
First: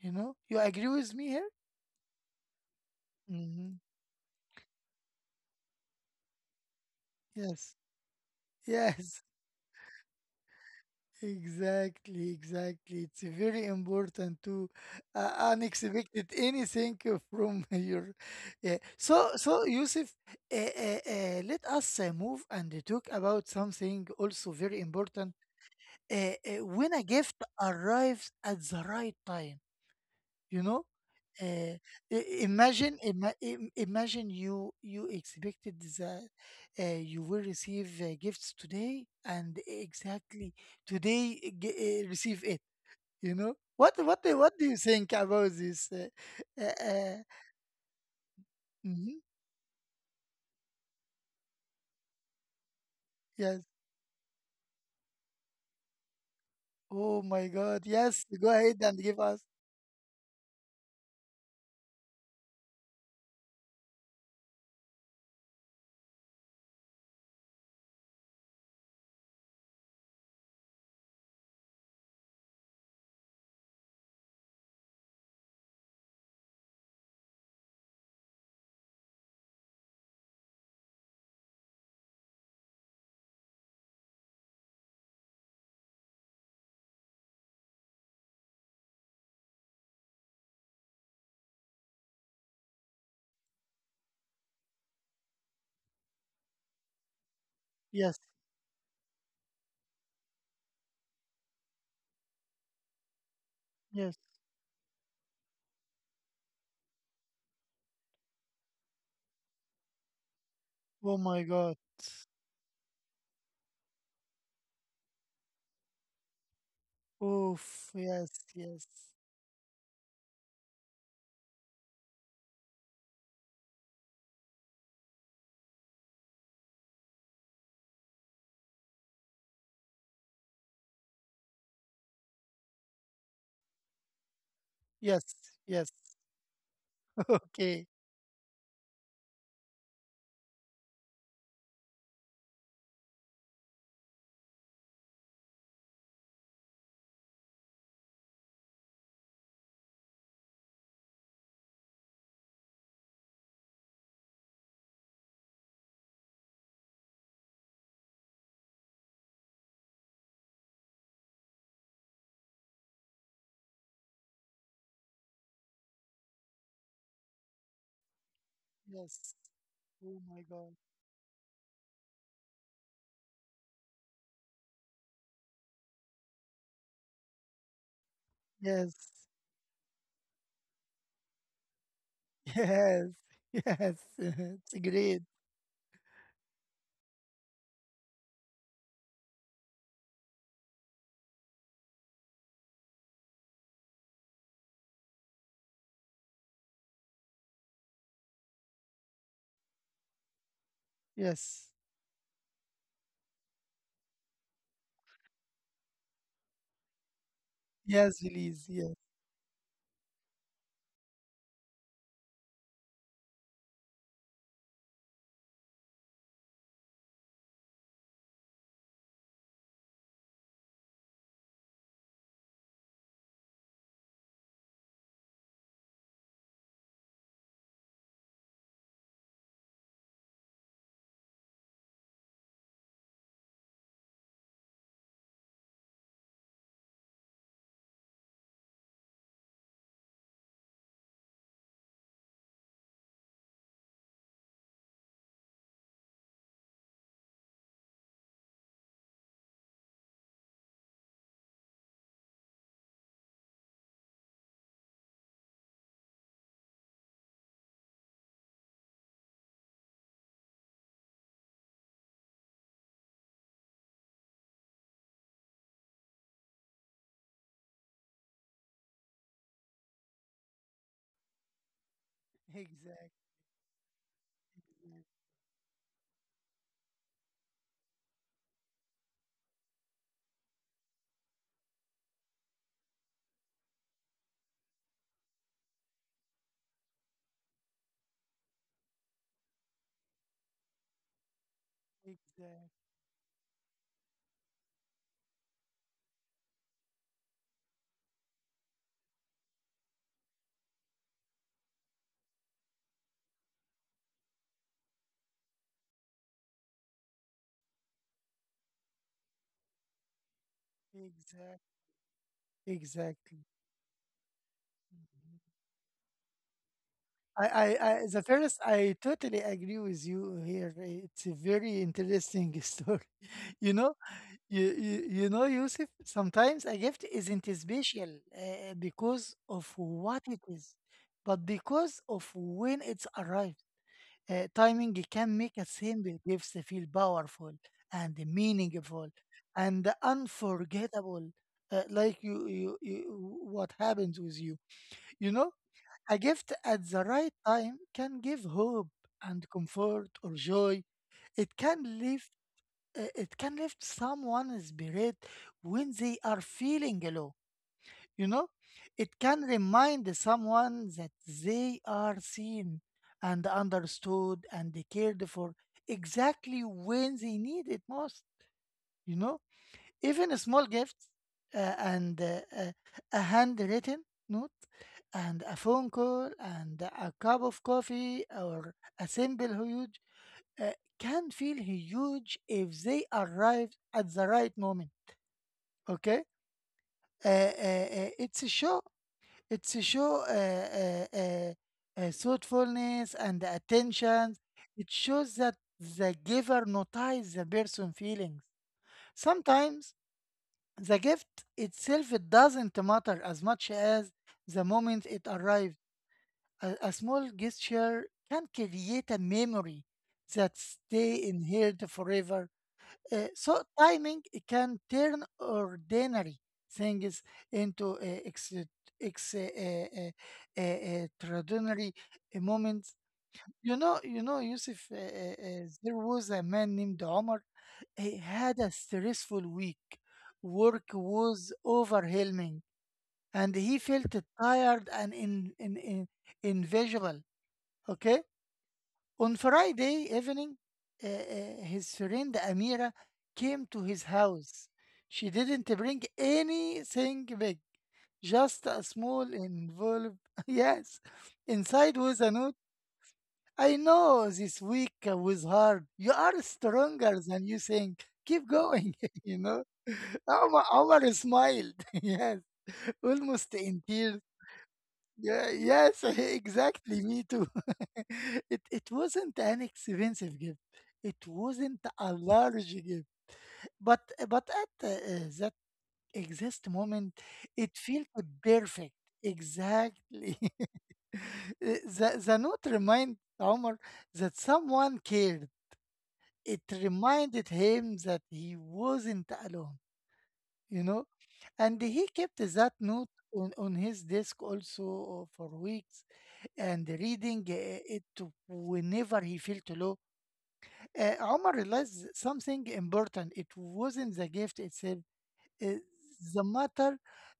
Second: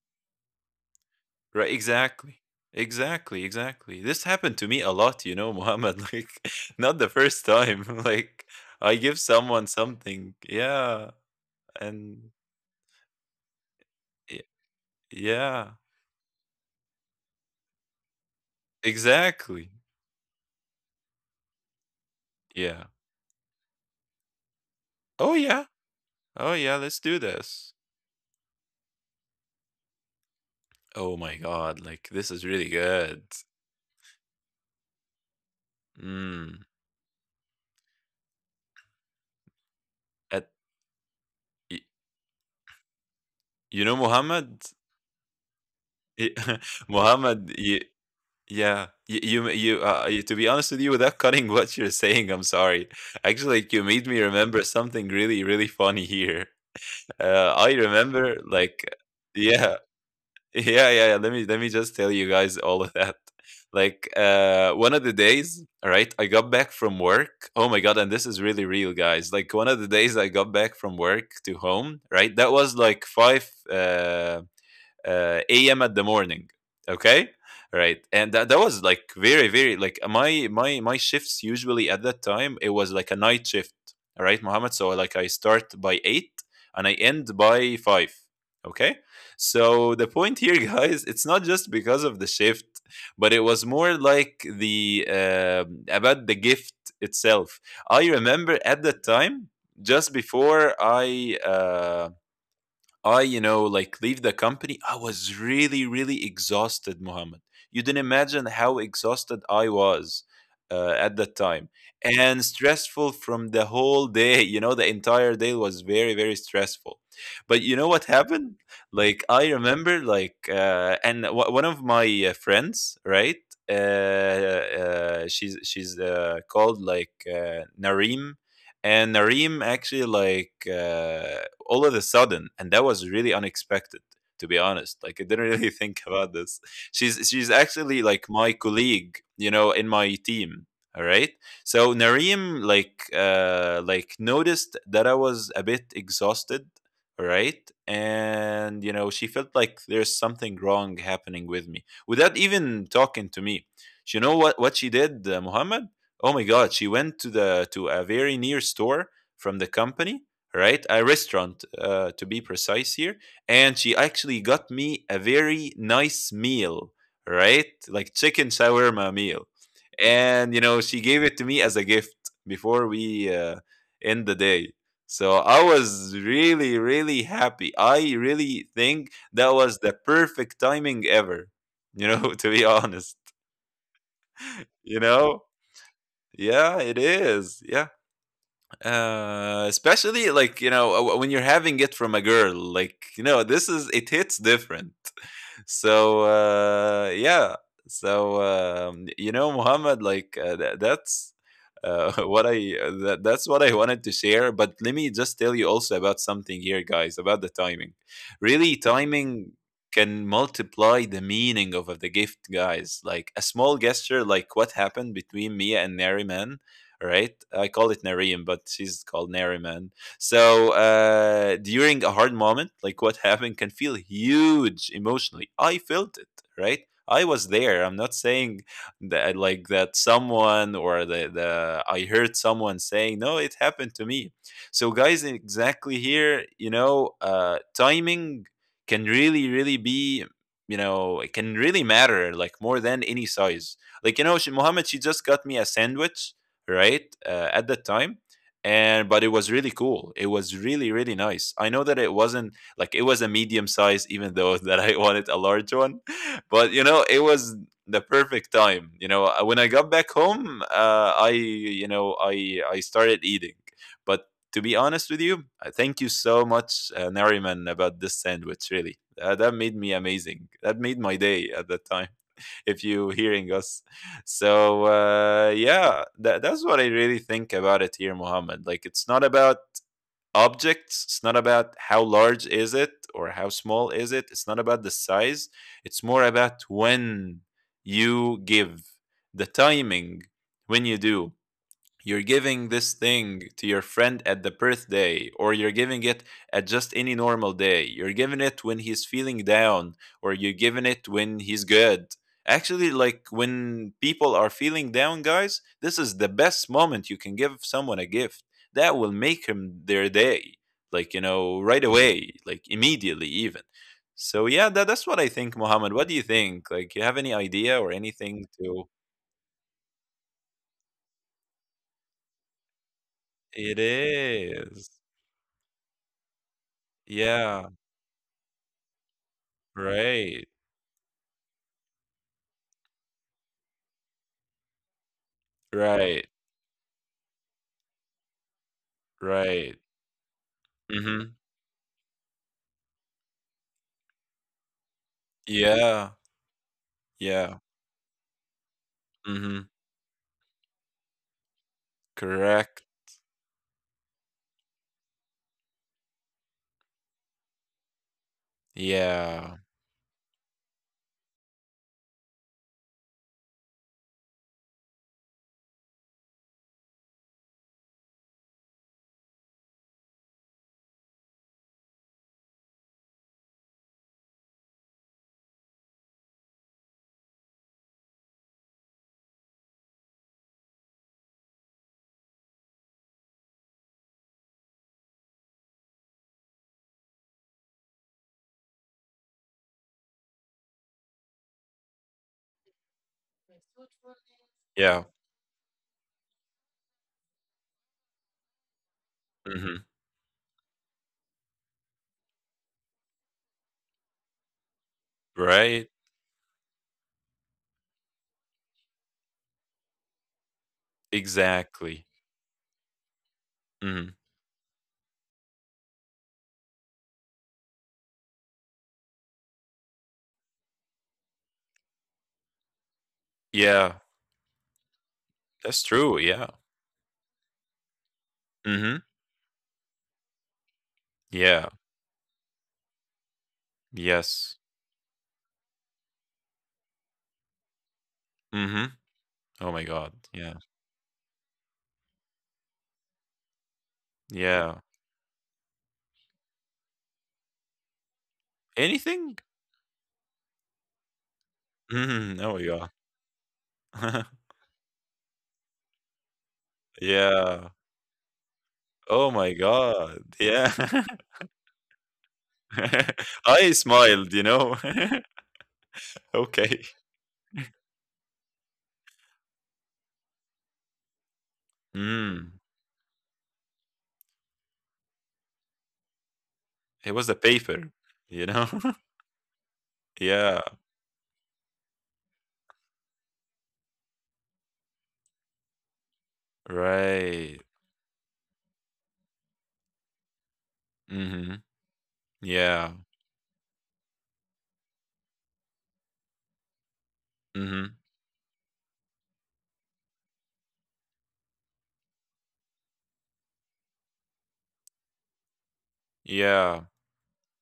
You know, you agree with me here?
Right, exactly. Exactly,
Hmm.
exactly. This happened to me a lot, you know, Muhammad. Like, not the first
Yes,
time. Like, I give
yes.
someone something. Yeah. And
Exactly, exactly. It's very
y-
important to
yeah,
unexpected anything from your. Yeah. So,
exactly.
so Yusuf, let us move
Yeah.
and talk about something also very
Oh, yeah.
important.
Oh, yeah. Let's do
When a
this.
gift arrives at the right time you
Oh,
know
my God. Like,
uh,
this is really good.
imagine you you expected that
Mm.
you will receive gifts today and
At,
exactly today
y-
receive it you know
you know, Muhammad?
what do you think about this
Y-
uh, uh,
Muhammad, yeah, you you
mhm,
you, uh, you to be honest with you, without cutting what you're saying, I'm sorry. Actually, like,
yes,
you made me remember something really really funny here.
oh my
I
God.
remember
Yes, go
like.
ahead and give us.
Yeah. Yeah, yeah, yeah. Let me just tell you guys all of that. Like one of the days, all right, I got back from work. Oh my god, and this is really real, guys. Like one of the days I got back from work to home, right? That was like five a.m. at the morning. Okay, right, and that was like very very like my shifts usually at that time, it was like a night shift. All right, Mohammed. So like, I start by eight and I end by five. Okay, so the point here, guys, it's not just because of the shift, but it was more like the about the gift itself. I
Yes,
remember at that time, just before I. I, like, leave the
yes,
company. I was really, really exhausted, Muhammad. You didn't imagine how exhausted I was at that
oh
time,
my God,
and stressful from the whole day. You know, the entire day was very, very stressful. But you know what
oof,
happened?
yes,
Like,
yes,
I remember, like, one of my friends, right? She's called like Nareem, and Nareem actually like all of a sudden, and that was really unexpected. To be honest, like, I didn't really
yes,
think about
yes.
this. She's actually like
Okay,
my colleague, you know, in my team. All right. So Nareem like noticed that I was a bit exhausted, all right? And you know, she felt like there's something wrong happening with me without even talking to me. You know what she did, Muhammad? Oh my god, she went to a very near store from the company, right? A restaurant, to be precise here. And she actually got me a very nice meal, right? Like, chicken shawarma meal.
yes,
And,
oh my
she gave
God,
it to me as a gift before we end the day. So I was really, really happy. I really think that
yes.
was the perfect timing ever, to be honest.
Yes, yes,
You
it's
know?
great.
Yeah, it is. Yeah. Especially like when you're having it from a girl, like this is, it hits different. So yeah. So Muhammad, like that's
Yes,
what that's what I wanted to share. But let me just tell you also about something here, guys, about the timing.
yes,
Really,
Elise, yes,
timing can multiply the meaning of the gift, guys. Like a small gesture, like what happened between me and Nariman, right? I call it Nariman but she's called Nariman. So during a hard moment, like what happened can feel huge emotionally. I felt it, right? I was there. I'm not saying that, like, that someone, or the I heard someone saying, no, it happened to me. So guys, exactly here, timing can really, really be, it can really matter like more than any size. Like, she, Mohammed, she just got me a sandwich, right? At that time. And, but it was really cool, it was really really nice. I know that it wasn't, like, it was a medium size, even though that I wanted a large one. But it was the perfect time. When I got back home, I you know I started eating. But to be honest with you, thank you so much, Nariman, about this sandwich, really, that made me amazing, that made my day at that time, if you hearing
exactly,
us. So yeah, that's what I really think about it here, Mohammed. Like, it's not about objects, it's not about how large is it or how small is it, it's not about the size. It's more about when you give. The timing, when you do. You're giving this
exactly,
thing to your friend at the birthday, or you're giving it at just any normal day, you're giving it when he's feeling down, or you're giving it when he's good. Actually, like, when people are feeling down, guys, this is the best moment you can give someone a gift that will make him their day, like right
exactly,
away, like immediately even.
exactly.
So yeah, that's what I think,
Mhm.
Mohammed. What do you think, like, you have any idea or
I,
anything
the
to.
first, I totally agree with you here. It's a very interesting story.
It
You know,
is.
you know, Yusuf, sometimes a
Yeah.
gift isn't special because of
Right,
what it is, but because of when it's arrived. Timing can
right,
make a simple gift feel powerful and
right.
meaningful and
Mhm.
unforgettable, like what happens with you. You know,
Yeah,
a gift at the
yeah.
right time can give hope
Mhm.
and comfort or joy. It can lift,
Correct.
it can lift someone's spirit when they are feeling low. You know, it
Yeah,
can remind someone that they are seen and understood and cared for exactly when they need it most. You know, even a small gift, and a handwritten note and a phone call and a cup of coffee or a simple huge uh, can feel huge if they arrive at the right moment. Okay, it's a show. It's to show thoughtfulness and attention.
yeah.
It shows that the giver notices the person's feelings.
Mhm.
Sometimes the gift itself it doesn't matter as much as the moment it
Right.
arrives. A small gesture can create a memory that stay in
Exactly.
here forever.
Mhm.
So timing can turn ordinary things into ex- uh, uh, uh, uh, extraordinary moments.
Yeah,
You know, Yusuf.
that's true, yeah.
There was a man named Omar. He
Mhm.
had a stressful week. Work
Yeah.
was overwhelming, and he
Yes.
felt tired and in invisible. Okay,
Mhm. Oh my
on
god, yeah.
Friday evening, his friend Amira came to his
Yeah.
house. She didn't bring anything big, just a
Anything?
small envelope. Yes,
Mhm.
inside
Oh my
was a
god.
note. I know this week was hard. You are stronger
Yeah.
than you think. Keep
Oh
going,
my
you know.
god, yeah.
Omar, Omar smiled, yes,
I
almost in
smiled, you
tears.
know?
Yeah, yes,
Okay.
exactly. Me too. It wasn't an expensive gift. It wasn't a
Mm.
large gift. But but at that exact moment,
It was the
it felt
paper, you know?
perfect. Exactly.
Yeah,
The note reminded Omar that someone cared. It reminded
right.
him that he wasn't alone. You know,
Mhm.
and he kept that
Yeah.
note on his desk also for weeks and reading
Mhm.
it whenever he felt low. Omar realized something important. It wasn't the gift itself, uh, the
Yeah,
matter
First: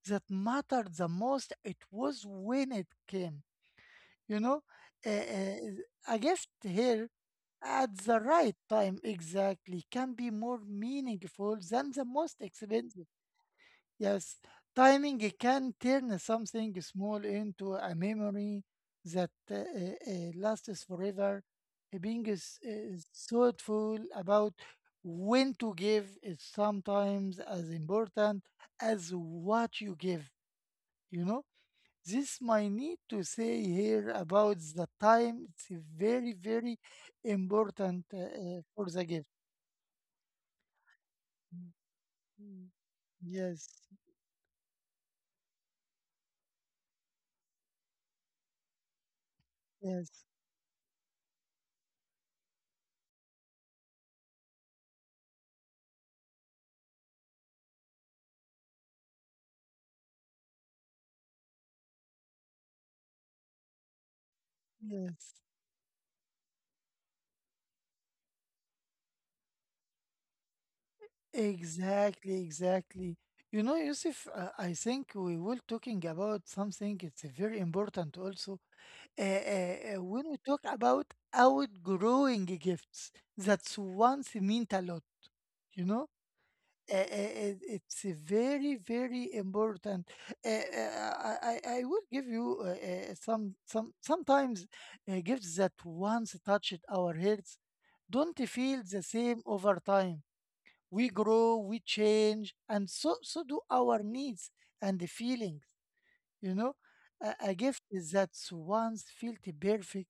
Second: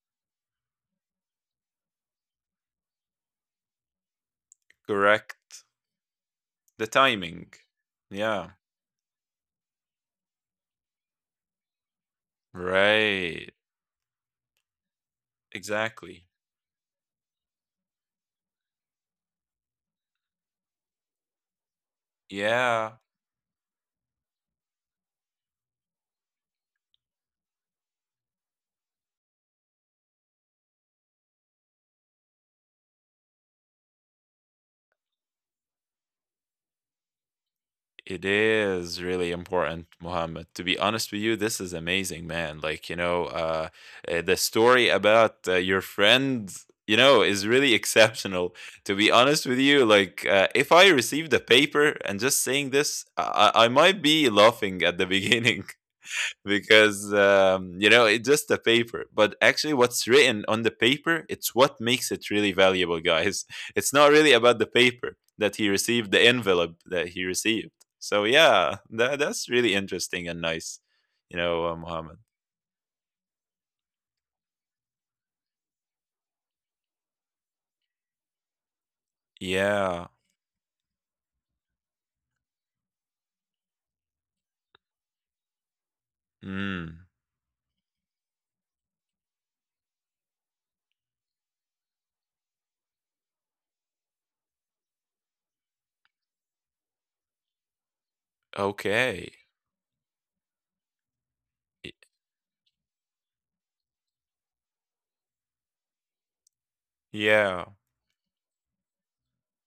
that mattered the most. It was when it came. You know, uh,
correct.
uh, a gift
The
here
timing.
at the
Yeah,
right time exactly can be more meaningful than the most expensive.
right.
Yes, timing it can
Exactly.
turn something small into a memory that lasts forever. Being is,
Yeah.
is thoughtful about when to give is sometimes as important as what you give, you know? This might need to say here about the time. It's very, very
It
important
is
for the
really
gift.
important, Muhammad. To be honest with you, this is
Mm,
amazing, man. Like,
mm.
you know,
Yes,
the story about your friend, you know, is really exceptional. To be honest
yes,
with you, like, if I received the paper and just saying this, I might be laughing at the beginning because you know, it's just a paper, but actually what's written on the paper, it's what makes it really valuable, guys. It's not really about the
yes.
paper that he received, the envelope that he received. So yeah, that's really interesting and nice, you know,
Exactly,
Muhammad.
exactly. You know, Yusuf, I think we were talking about something. It's very important also. When we talk
Yeah.
about outgrowing gifts, that's once meant a lot, you know?
Mm.
It's a very, very important. I will give you sometimes gifts that once touched our hearts don't feel the same over
Okay.
time. We grow, we
Y-
change, and so do our needs and the feelings. You know, a gift is
yeah,
that once felt perfect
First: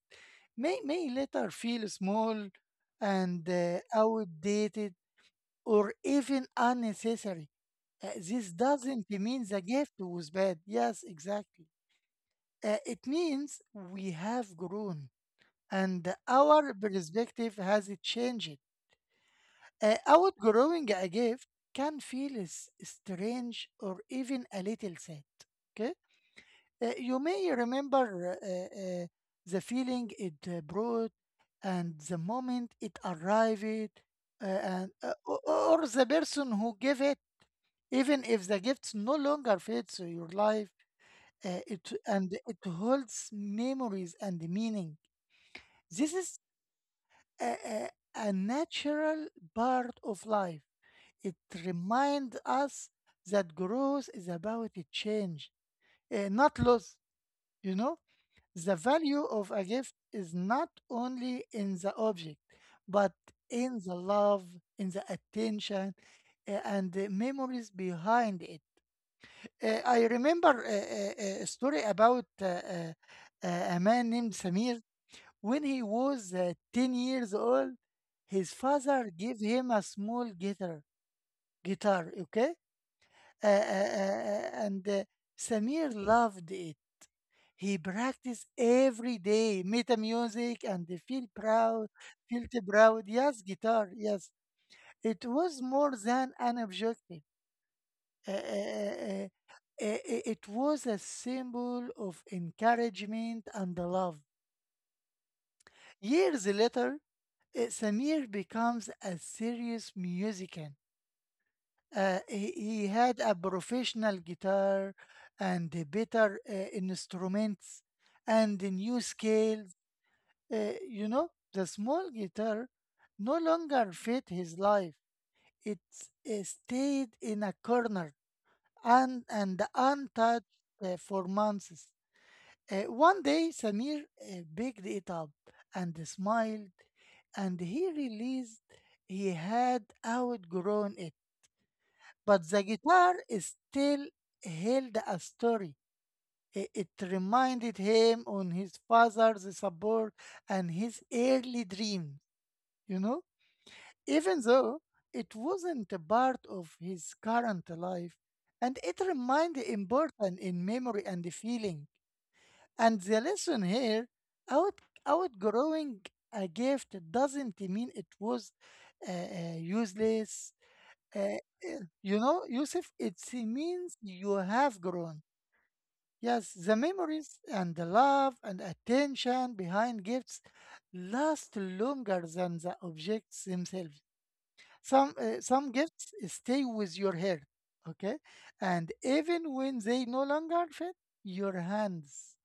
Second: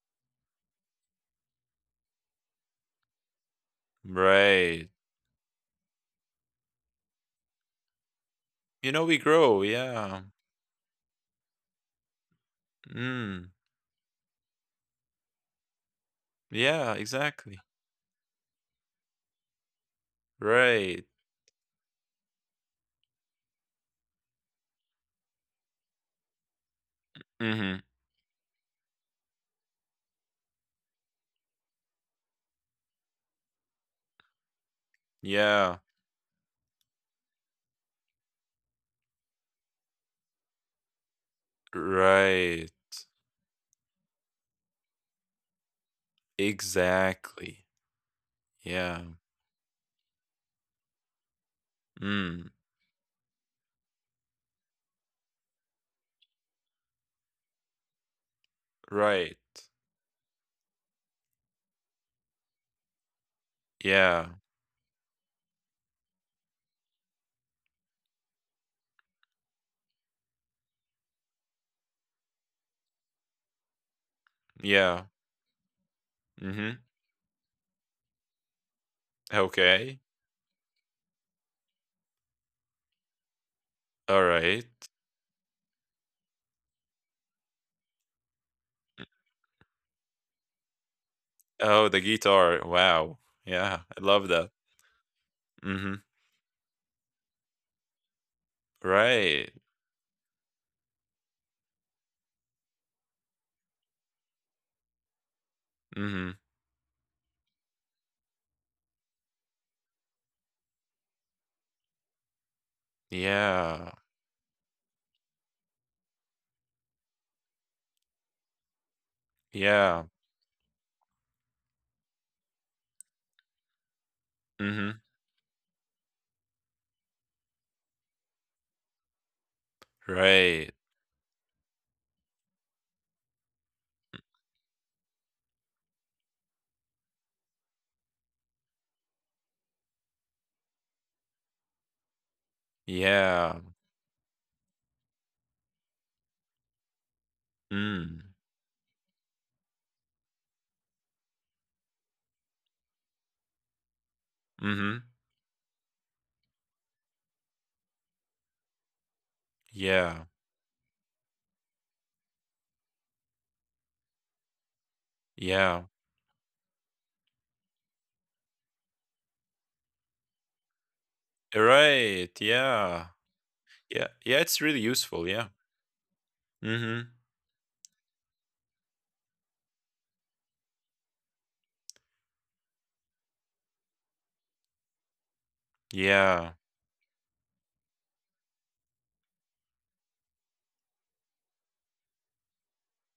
may later feel small and
right.
outdated or even unnecessary. This
You know,
doesn't
we
mean
grow.
the gift
Yeah.
was bad. Yes, exactly. It
Mm.
means we have grown and our
Yeah, exactly.
perspective has changed. Outgrowing
Right.
a gift can feel s- strange or even a little sad. Okay. You may
Hmm.
remember the feeling it brought and the moment it arrived, uh, and uh, o-
Yeah.
or the person who gave it. Even if the gift no longer fits your life, it and
Right.
it holds memories and meaning. This is
Exactly.
a, a, a
Yeah.
natural part of life. It
Mm.
reminds us that growth is about a change, not loss. You know, the
Right.
value of a gift is not only in the object, but in the
Yeah.
love, in the attention, and the memories behind it. I remember a story about a man named
Yeah.
Samir. When he was
Mm-hmm.
10 years old, his father gave
Okay.
him a small guitar. Guitar, okay?
All right.
And Samir loved it. He practiced every day, meta music, and they feel
Oh, the
proud,
guitar.
felt
Wow.
proud.
Yeah.
Yes,
I love
guitar.
that.
Yes, it was
Mm-hmm.
more than an objective. Uh, uh, uh,
Right.
uh, it was a symbol of encouragement and love.
Mm-hmm.
Years later, Samir becomes a serious musician. He had a
Yeah.
professional guitar and the better instruments and the new
Yeah.
scales. You know, the small guitar no longer fit
Mm-hmm.
his life. It stayed in a corner and
Right.
untouched for months. One day, Samir picked it up and smiled, and he realized he had outgrown it. But the
Yeah.
guitar is still held a story. It
Mm.
reminded him on his father's support and his early dreams, you know?
Mm-hmm.
Even though it wasn't a part of his current life, and it
Yeah.
reminded important in memory and the feeling. And the lesson here, out
Yeah.
outgrowing a gift doesn't mean it was useless. uh,
Right.
you
Yeah.
know, Yusuf, it
Yeah. Yeah. It's
means
really
you
useful. Yeah.
have grown.
Mm-hmm.
Yes, the memories and the love and attention behind gifts last longer than the objects themselves. Some
Yeah.
gifts stay with your hair, okay, and even when they no longer fit your hands.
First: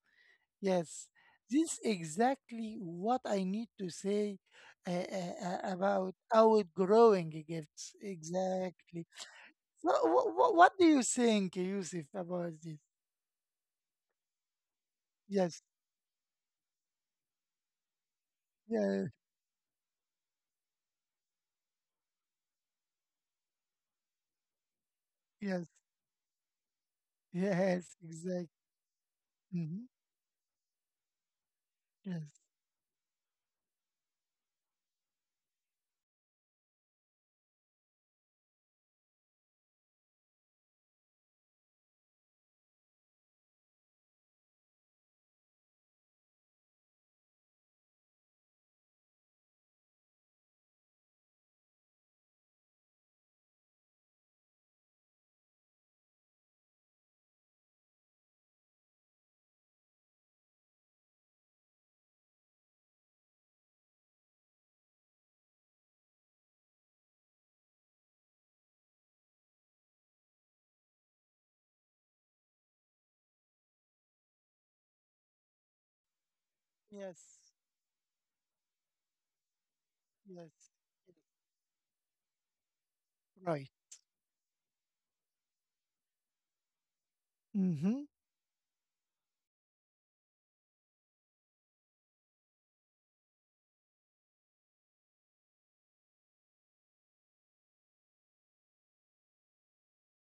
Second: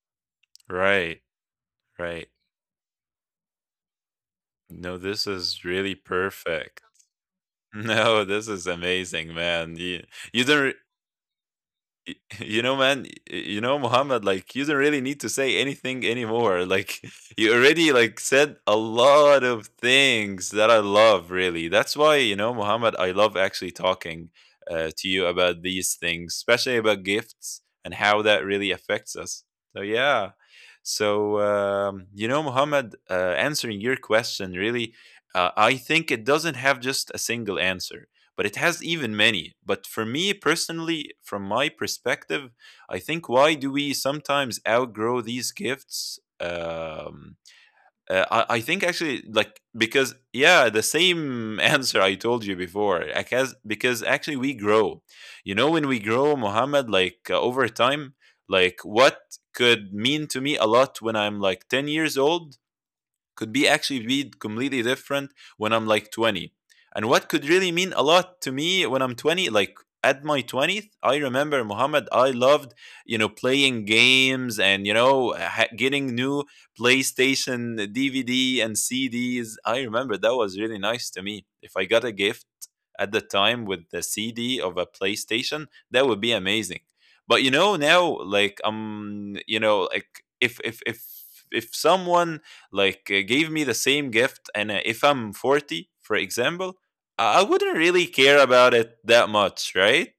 Yes,
Right.
this is
Right.
exactly what I need to say
No, this is really
about
perfect.
outgrowing gifts.
No, this is
Exactly.
amazing, man.
What,
You
what
don't
do you think, Yusuf,
Y-
about
You know,
this?
man, you know, Muhammad, like, you don't really need to say
Yes,
anything anymore. Like, you already like said a
yeah,
lot of things that I love, really. That's why, you know, Muhammad, I love actually talking to you about
yes,
these things, especially about gifts
yes,
and how that
exactly.
really affects us. So
Hmm.
yeah. So you
Yes,
know, Muhammad, answering your question, really, I think it doesn't have just a single answer, but it has even many. But for me personally, from my perspective, I think why do we sometimes outgrow these gifts? I think actually, like, because, yeah, the same answer I told you before, because actually we grow. You know, when we grow, Muhammad, like, over time, like, what could mean to me a lot when I'm like 10 years old could be actually be completely different when I'm like 20. And what could really mean a lot to me when I'm 20, like at my 20th, I remember Muhammad, I loved, you know, playing games and, you know, getting new
yes,
PlayStation DVD and CDs. I remember that
yes,
was really nice
yes,
to me. If I got a gift at the time
right.
with the CD of a PlayStation, that would be amazing. But you know,
Mm-hmm.
now, like, you know, like, if if someone like gave me the same gift and if I'm 40, for example, I wouldn't really care about it that much, right?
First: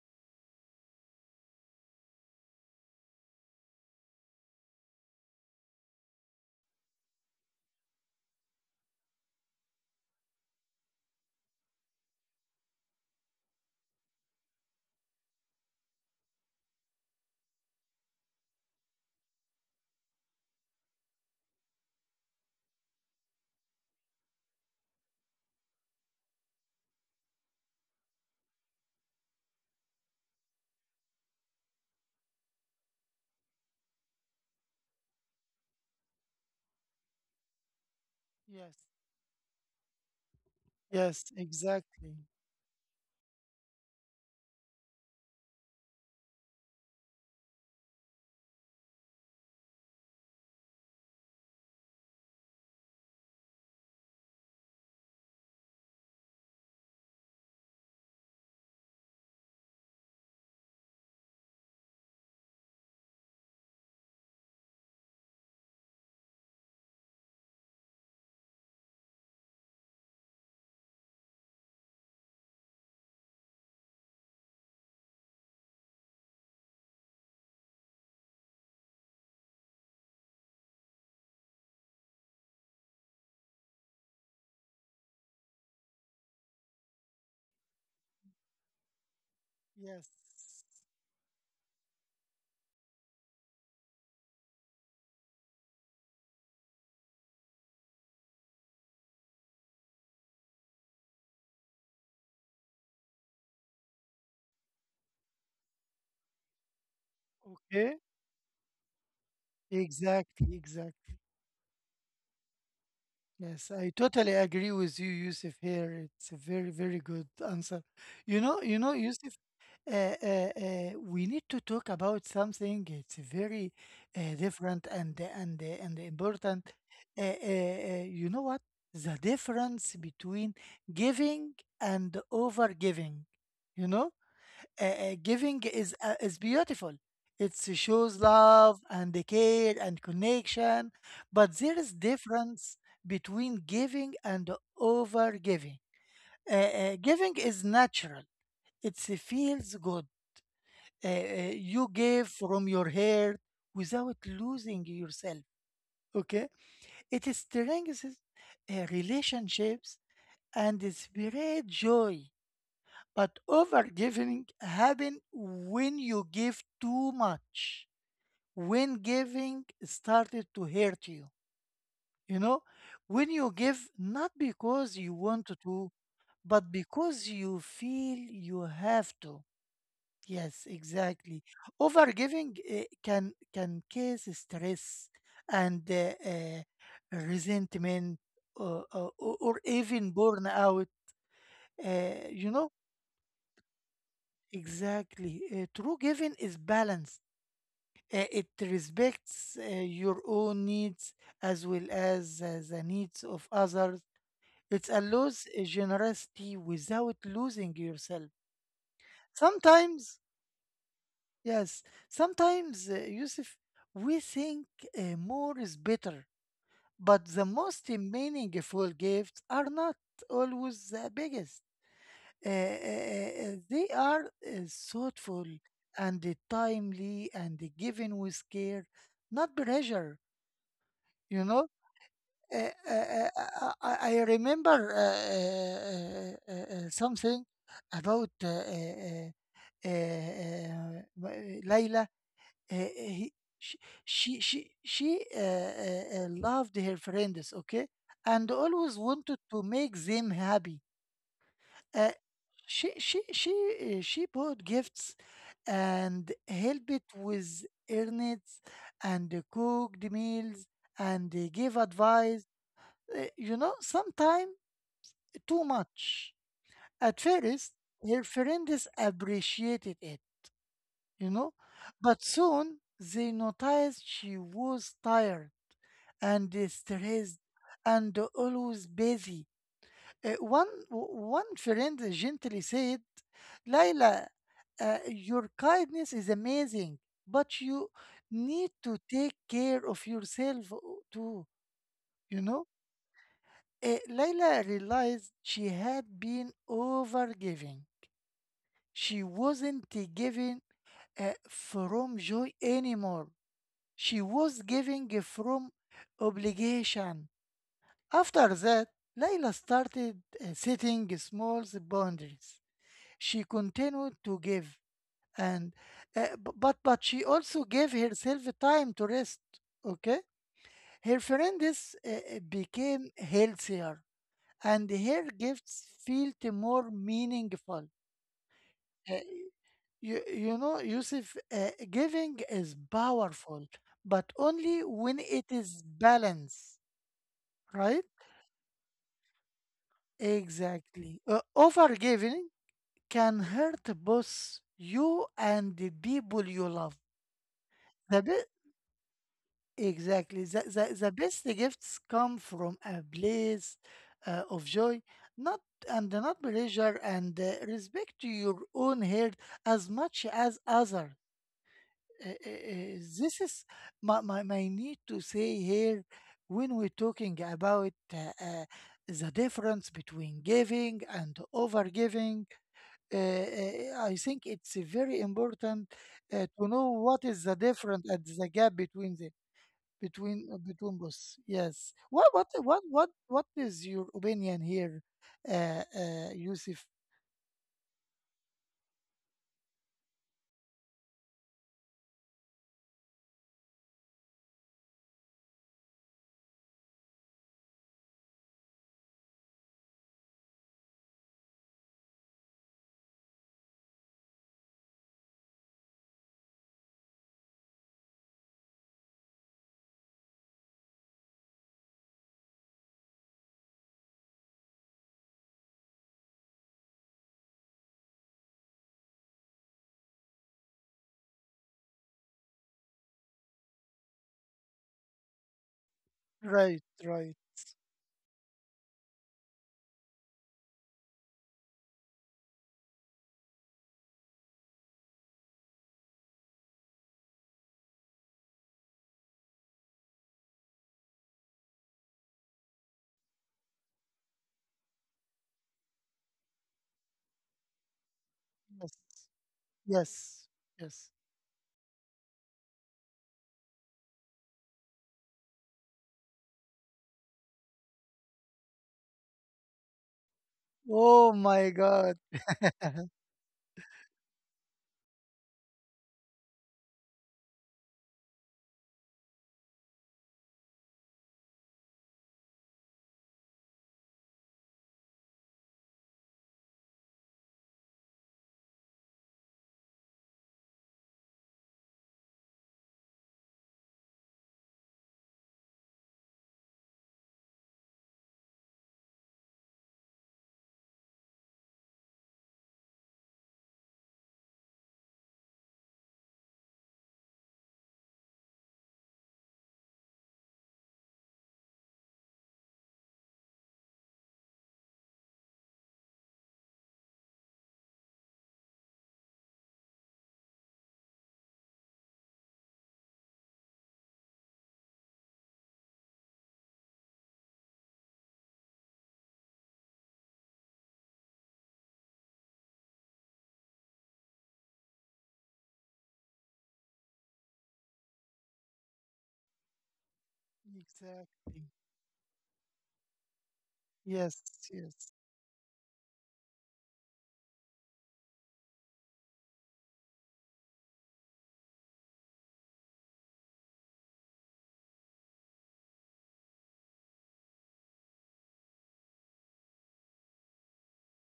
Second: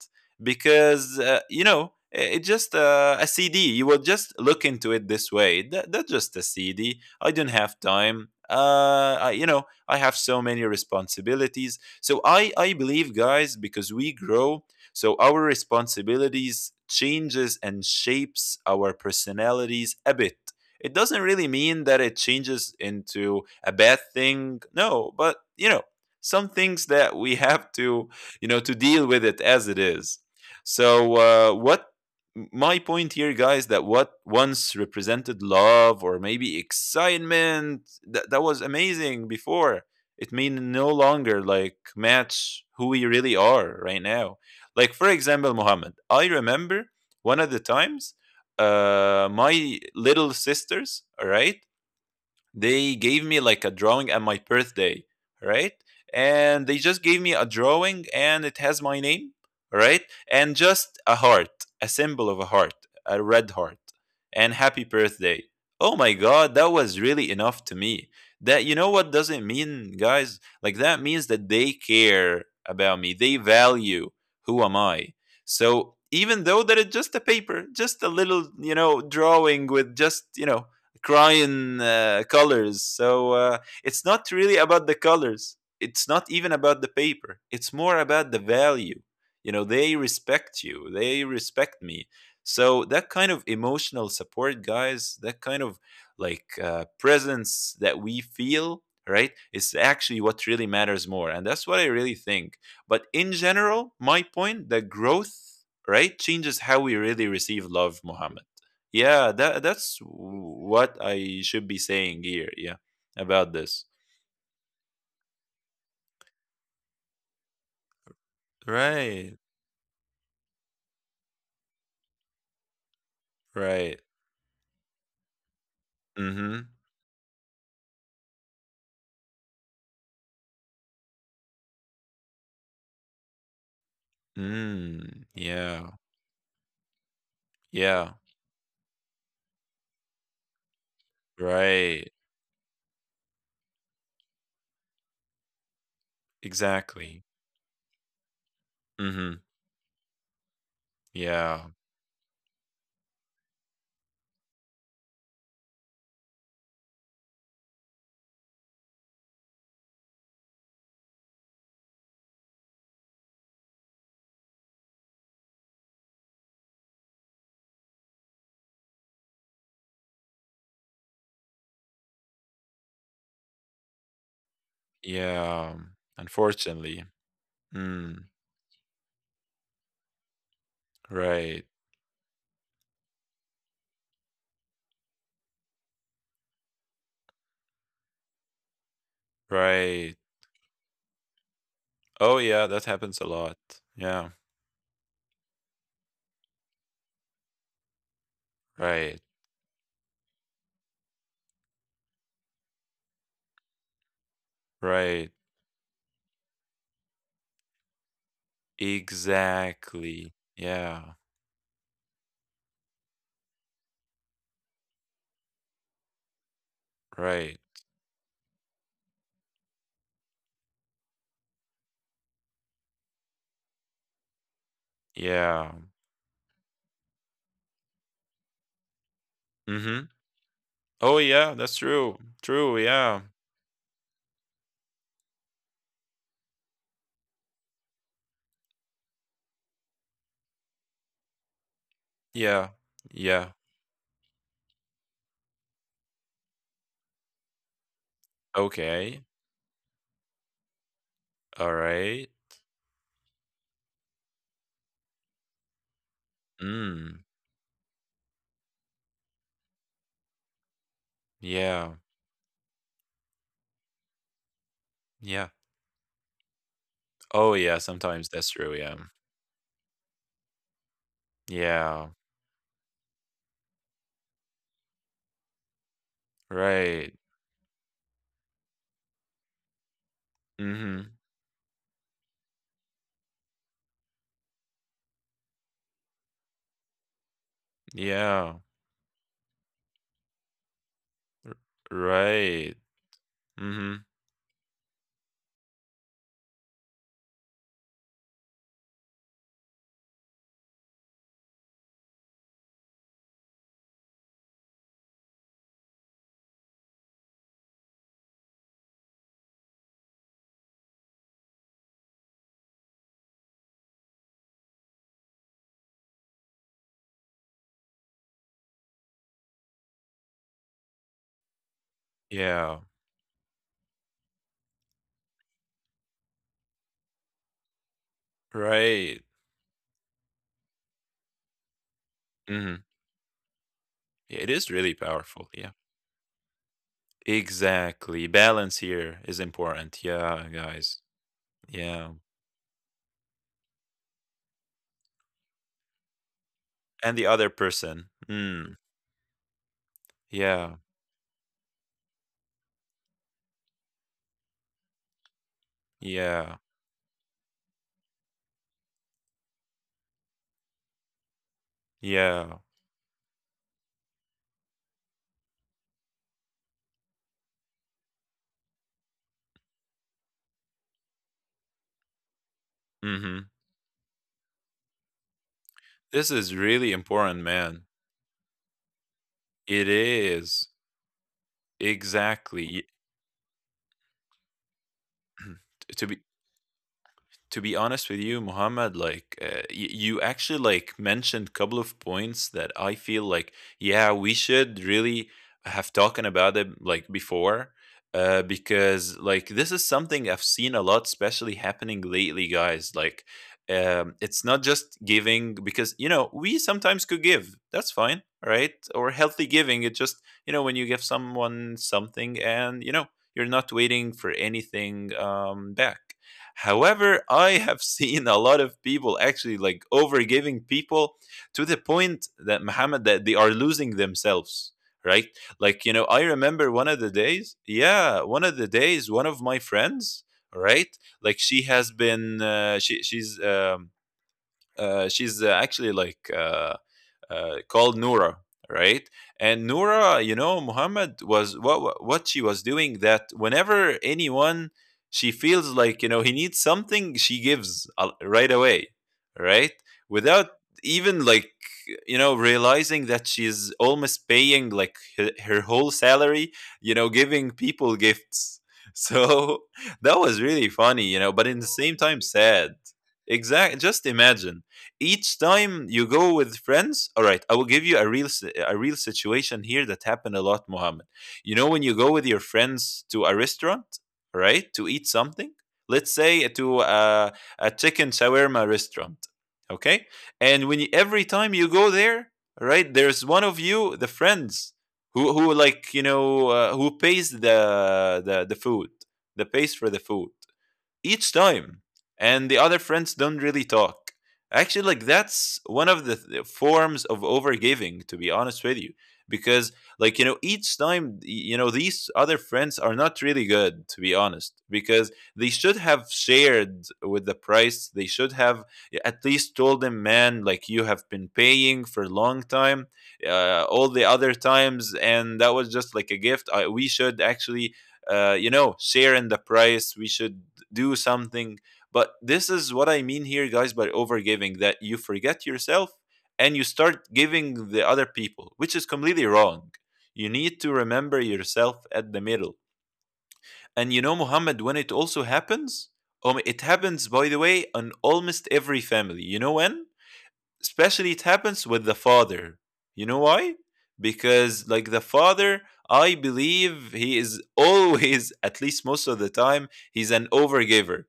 Because you know, it's just a CD. You will just look into it this way, that, that's just a CD. I don't have time. I, you know, I have so many responsibilities. So I believe, guys, because we grow, so our responsibilities changes and shapes our personalities a bit. It doesn't really mean that it changes into a bad thing. No, but you know, some things that we have to, you know, to deal with it as it is. So, what my point here, guys, that what once represented love or maybe excitement that, that was
Yes,
amazing before, it may no
yes,
longer like
exactly.
match who we really are right now. Like, for example, Muhammad, I remember one of the times, my little sisters, all right, they gave me like a drawing at my birthday, right? And they just gave me a drawing and it has my name, right? And just a heart, a symbol of a heart, a red heart, and happy birthday. Oh my god, that was really enough to me. That, you know, what does it mean, guys? Like, that means that they care about me, they value who am I. So even though that it's just a paper, just a little, you know, drawing with just, you know, crying colors. So it's not really about the colors. It's not even about the paper. It's more about the value. You know, they respect
Yes.
you. They respect me. So that kind of emotional support, guys, that kind of like presence that we feel, right, is actually what really matters more. And that's what I really think. But in general, my point, the growth, right, changes how we really receive
Okay.
love, Muhammad. Yeah, that's
Exactly,
what
exactly.
I should be saying here. Yeah, about
Yes,
this.
I totally agree with you, Yusuf. Here, it's a very, very good answer. You know,
Right,
Yusuf, uh, uh, we need to talk about something. It's very
right.
different and
Mm-hmm.
important. You know what? The difference between giving and over giving. You know,
Mm,
giving
yeah,
is, is beautiful. It shows
yeah.
love and care and connection, but there is
Right.
difference between giving and over giving.
Exactly.
Giving is natural. It
Mm-hmm.
feels good.
Yeah,
You give from your heart without losing yourself. Okay, it strengthens relationships and spread joy. But overgiving happened when you give too much, when giving started to hurt you. You know, when you give not because you want
yeah.
to, but
Unfortunately.
because you
Mm,
feel you have to. Yes, exactly.
right,
Overgiving can cause stress and resentment, or
right.
even burnout.
Oh
Uh,
yeah,
you
that
know,
happens a lot. Yeah.
Exactly. True giving is balanced. It
Right,
respects your own needs as well as the needs of others. It
right.
allows generosity without losing yourself. Sometimes,
Exactly. Yeah.
yes, sometimes, Yusuf, we think more is better, but the
Right.
most meaningful gifts are not always the biggest. They are thoughtful
Yeah.
and timely and given with care, not
Mm-hmm.
pressure,
Oh
you
yeah,
know.
that's true.
Uh,
True.
uh,
Yeah.
uh, I, remember something about uh, uh, Layla.
Yeah.
Uh, uh, he,
Yeah.
she she loved her friends, okay, and always
Okay.
wanted to make them happy.
All
uh,
right.
she bought gifts and helped
Mm.
with earnings and cooked meals and gave
Yeah.
advice. You know, sometimes
Yeah.
too much. At
Oh,
first,
yeah.
her
Sometimes that's true.
friends
Yeah. Mm.
appreciated it, you know,
Yeah.
but soon they noticed she was tired and
Right.
stressed and always busy. Uh, one
Mm-hmm.
One friend gently said, "Laila, uh, your kindness is amazing, but you
Yeah.
need to take care of yourself too."" You know,
Right. Mm-hmm.
Laila realized she had been overgiving. She wasn't giving from joy anymore. She was giving from obligation. After that, Laila started setting small boundaries. She continued to give, and but she also gave herself time to rest. Okay, her friends
Yeah.
became healthier, and her gifts felt more meaningful. Uh,
Right.
you know, Yusuf, giving is
Mm-hmm.
powerful, but
Yeah, it is
only
really
when it
powerful. Yeah.
is balanced, right?
Exactly. Balance here is important. Yeah, guys.
Exactly.
Yeah.
Overgiving can hurt both you and the people you love.
And the other person.
The, be-
Mm.
Exactly. The,
Yeah.
the, the best gifts come from a place of joy, not and not
Yeah.
pleasure, and respect to your own heart as much as other.
Yeah.
This is my need to say here when we're talking about the difference between giving and overgiving.
Mm-hmm.
I think it's very important
This is
to know
really
what is
important,
the
man.
difference and the gap between them
It
between
is.
between both. Yes. What what
Exactly,
what
ye
what what is your opinion here,
to be
Yusuf?
to be honest with you, Muhammad, like, you actually like mentioned couple of points that I feel like, yeah, we should really have talking about it like before, because like this is something I've seen a lot, especially happening lately, guys. Like, it's not just giving, because you know, we sometimes could give, that's fine, right? Or healthy giving, it just, you know, when you give someone something, and you know, you're not waiting for anything back. However, I have seen a lot of people actually like overgiving people to the point that, Muhammad, that they are losing themselves, right? Like, you know, I remember
Right,
one of the
right.
days, yeah, one of the days, one of my friends, right? Like, she has been she's actually like called Noura, right? And Noura, you know, Muhammad, was what she was doing, that whenever anyone, she feels like, you know, he needs something, she gives, right
Yes,
away, right?
yes,
Without
yes.
even like, you know, realizing that she's almost paying like her whole salary, you know, giving people gifts. So that was really
Oh
funny, you
my
know, but in the
God.
same time sad. Exact. Just imagine, each time you go with friends, all right, I will give you a real a real situation here that happened a lot, mohammed you know, when you go with your friends to a restaurant, right, to eat something, let's say to a chicken shawarma restaurant, okay? And when you, every time you go there, right, there's one of you, the friends, who like, you know, who pays the food, the pays for the food each time, and the other friends don't really talk. Actually, like, that's one of the forms of overgiving, to be honest with you. Because, like, you know, each time, you know, these other friends are not really good, to be honest, because they should have shared with the price. They should have at least told them, man, like, you have been paying for a long time, all the other times, and that was just like a gift. I, we should actually, you know, share in the price. We should do something. But this is what I mean here, guys, by overgiving, that you forget yourself and you start giving the other people, which is completely wrong. You need to remember
Exactly.
yourself at the middle. And you know,
Yes,
Muhammad, when it
yes,
also happens, it happens, by the way, on almost every family. You know when? Especially it happens with the father. You know why? Because, like, the father, I believe he is always, at least most of the time, he's an overgiver.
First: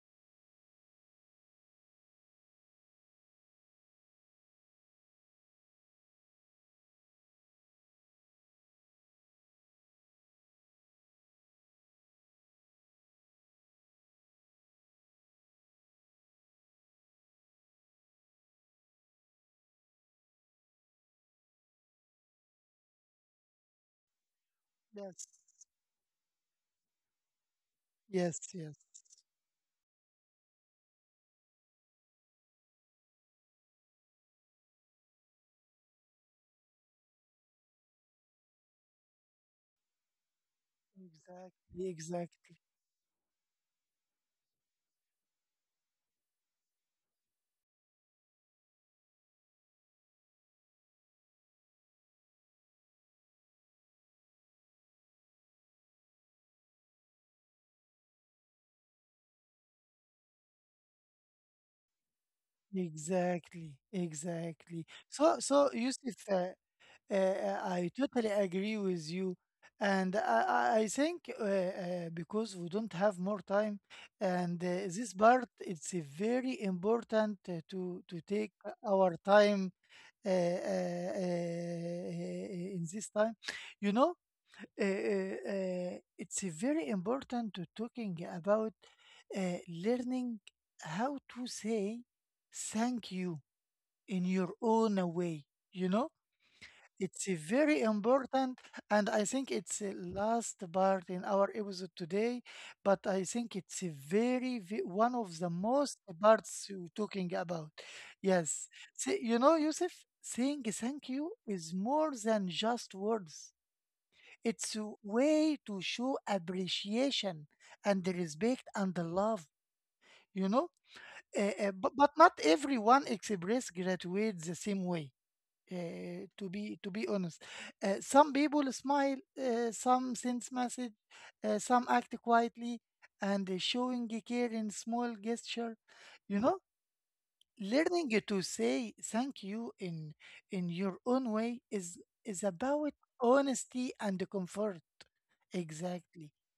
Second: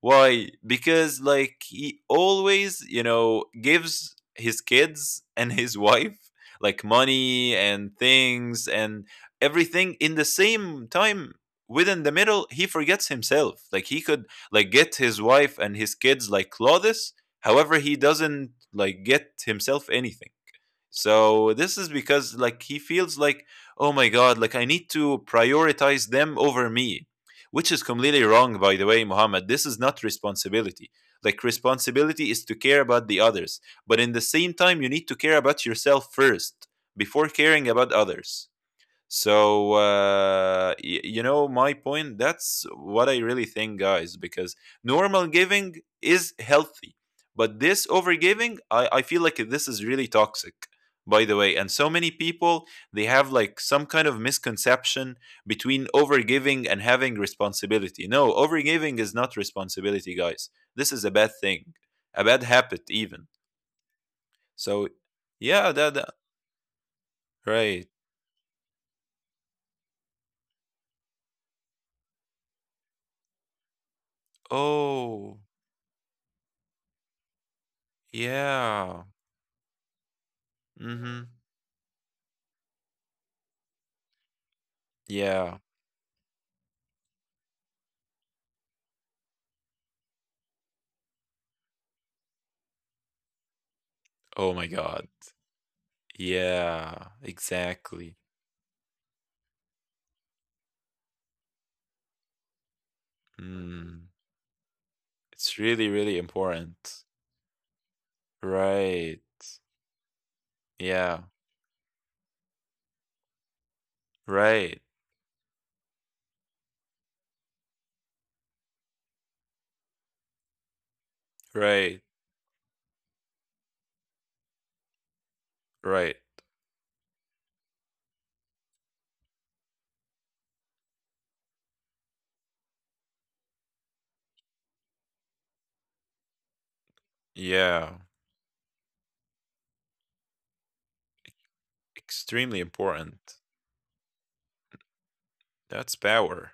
Why? Because, like, he always, you know, gives his kids and his wife like money and things and everything. In the same time, within the middle, he forgets himself. Like, he could like get his wife and his kids like clothes. However, he doesn't like get himself anything. So this is because, like, he feels like, oh my god, like, I need to
yes,
prioritize them over me, which is completely
yes,
wrong,
yes.
by the way, Muhammad. This is not responsibility. Like, responsibility is to care about the others, but in the same time, you need to care about yourself first before caring about others. So, you know, my
Exactly,
point,
exactly,
that's what I really think, guys, because normal giving is healthy. But this overgiving, I feel like this is really toxic, by the way. And so many people, they have like some kind of misconception between overgiving and having responsibility. No, overgiving is not responsibility, guys. This is a bad thing, a bad habit, even.
exactly.
So,
So, so
yeah, that,
Yusuf,
that
I,
Right.
totally agree with you. And I think because we don't have more time, and this part
Oh,
it's very important to take our
yeah.
time
Mhm.
in this time. You know,
Yeah.
it's very important to talking about learning how to say thank you in your
Oh my
own
God.
way. You know,
Yeah,
it's a very
exactly.
important, and I think it's the last part in our episode today. But I think it's a
Mm.
very one of the
It's really,
most
really
parts you're
important.
talking about. Yes. See,
Right.
you know, Yusuf, saying thank
Yeah.
you is more than just words. It's
Right.
a way to show appreciation and respect and the love. You know,
Right.
but not everyone express gratitude the same way,
Right.
to be honest. Some people smile, some send message, some act quietly, and showing the care in small gesture. You know,
Yeah.
learning to say thank you in your own way is
Extremely
about
important.
honesty and comfort.
That's
Exactly.
power.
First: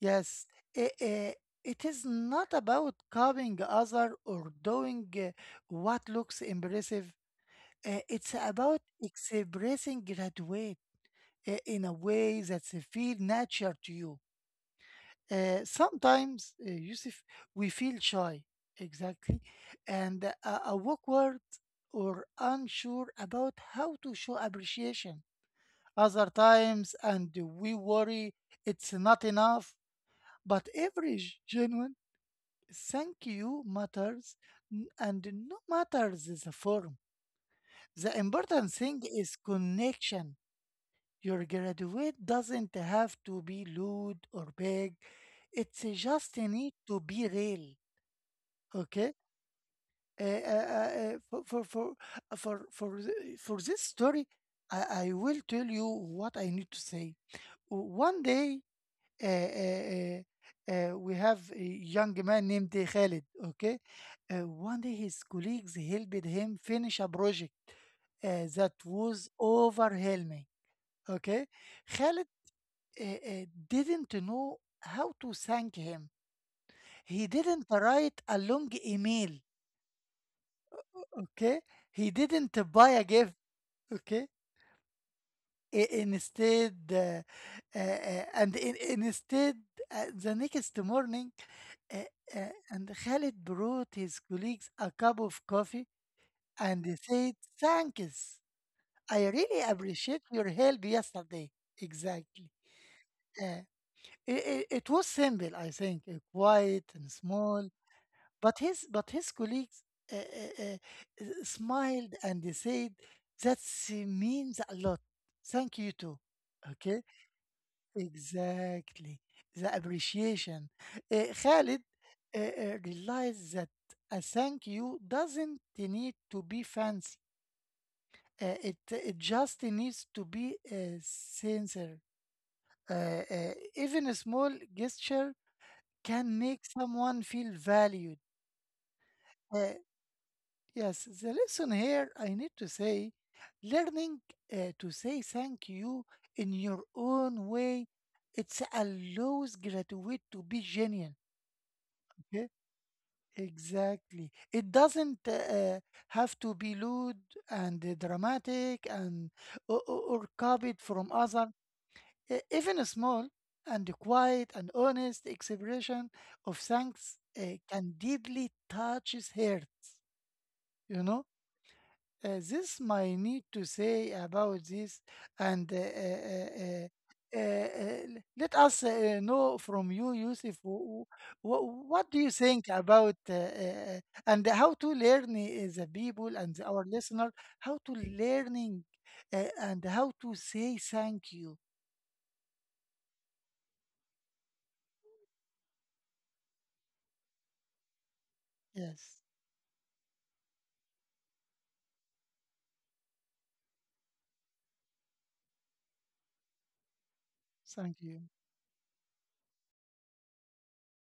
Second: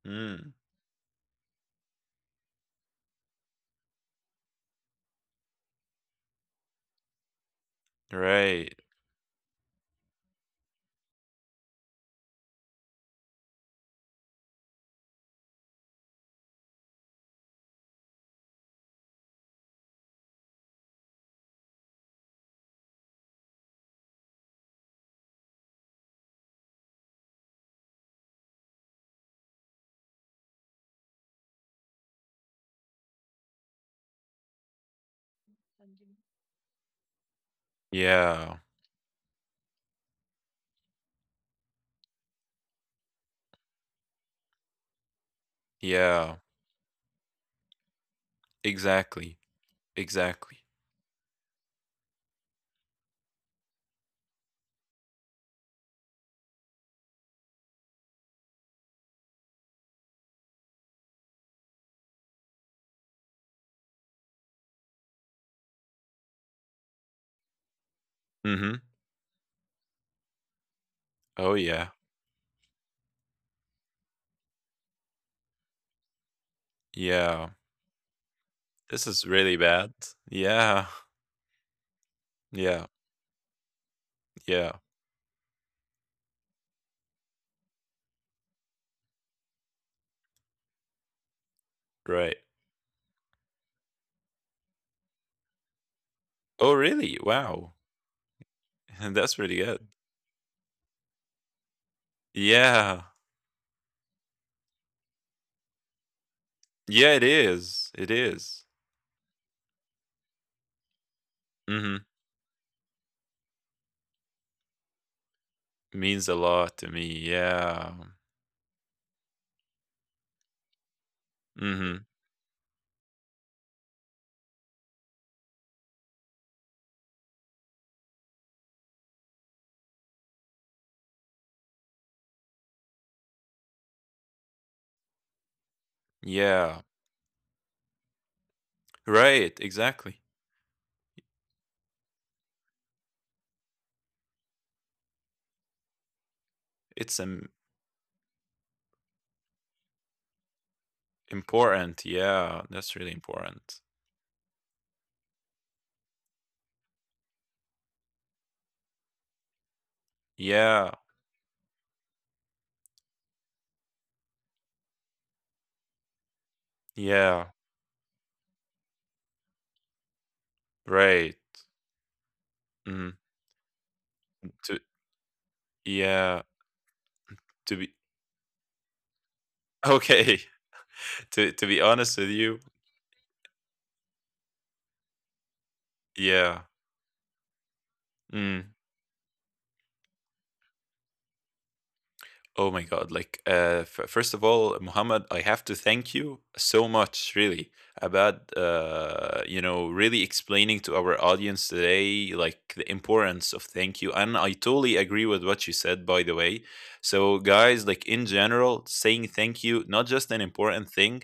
Yes.
Mm.
I- I- it is not about copying other or doing what looks impressive. It's
Right.
about expressing gratitude in a way that they feel natural to you. Sometimes, Yusuf, we feel shy, exactly, and awkward or unsure about how to show appreciation. Other times, and we worry it's not enough. But every genuine thank you matters, and no matters the form. The
Yeah.
important thing is connection. Your graduate doesn't have to be loud or big. It's
Yeah.
just need to be real. Okay.
Exactly.
Uh,
Exactly.
uh, uh, uh, for for for for, th- For this story, I, will tell you what I need to say. One day, uh, uh, uh, we have a young man named Khalid. Okay, uh, one day his colleagues helped him finish a project that
Mhm.
was overwhelming.
Oh
Okay,
yeah.
Khalid didn't know how to thank him. He
Yeah.
didn't write a long
This is
email,
really bad. Yeah.
okay? He didn't
Yeah.
buy a gift, okay?
Yeah.
Instead, uh, uh, and in, instead, the next morning, uh,
Right.
and Khalid brought his colleagues a cup of coffee
Oh
and he
really?
said,
Wow.
Thanks.
That's
I
pretty
really
good.
appreciate your help yesterday. Exactly.
Yeah.
Uh, it was simple, I think, quiet
Yeah, it
and small.
is. It is.
But his colleagues uh, uh, uh,
Mhm.
smiled and they said that means a lot. Thank you
Means
too.
a lot to me.
Okay,
Yeah.
exactly the appreciation. Khalid
Mhm.
realized that a thank you doesn't need to be fancy. It just needs to be sincere. Even a small gesture can make
Yeah.
someone feel valued.
Right,
Uh,
exactly.
Yes, the lesson here I need to say learning to say thank you in your
It's
own way, it allows graduate to be genuine,
important.
okay,
Yeah, that's really important.
exactly, it doesn't have to be loud and dramatic and, or copied
Yeah.
from other. Even a small and quiet and honest expression of thanks
Yeah.
can deeply touches hearts, you know.
Right.
This my
Mhm.
need to say about
To,
this. And
yeah,
uh,
to be,
uh, Let us know from you,
okay.
Yusuf.
To be
What do you
honest with
think
you,
about and how to learn the people and
yeah.
our listener how to
Mm.
learning and how to say thank you?
Oh my God. Like, first of all, Muhammad, I have to thank you so much, really, about,
Yes,
really explaining to our audience today, like, the importance of thank you. And I totally agree with what you said, by the way. So, guys, like,
thank
in
you.
general, saying thank you, not just an important thing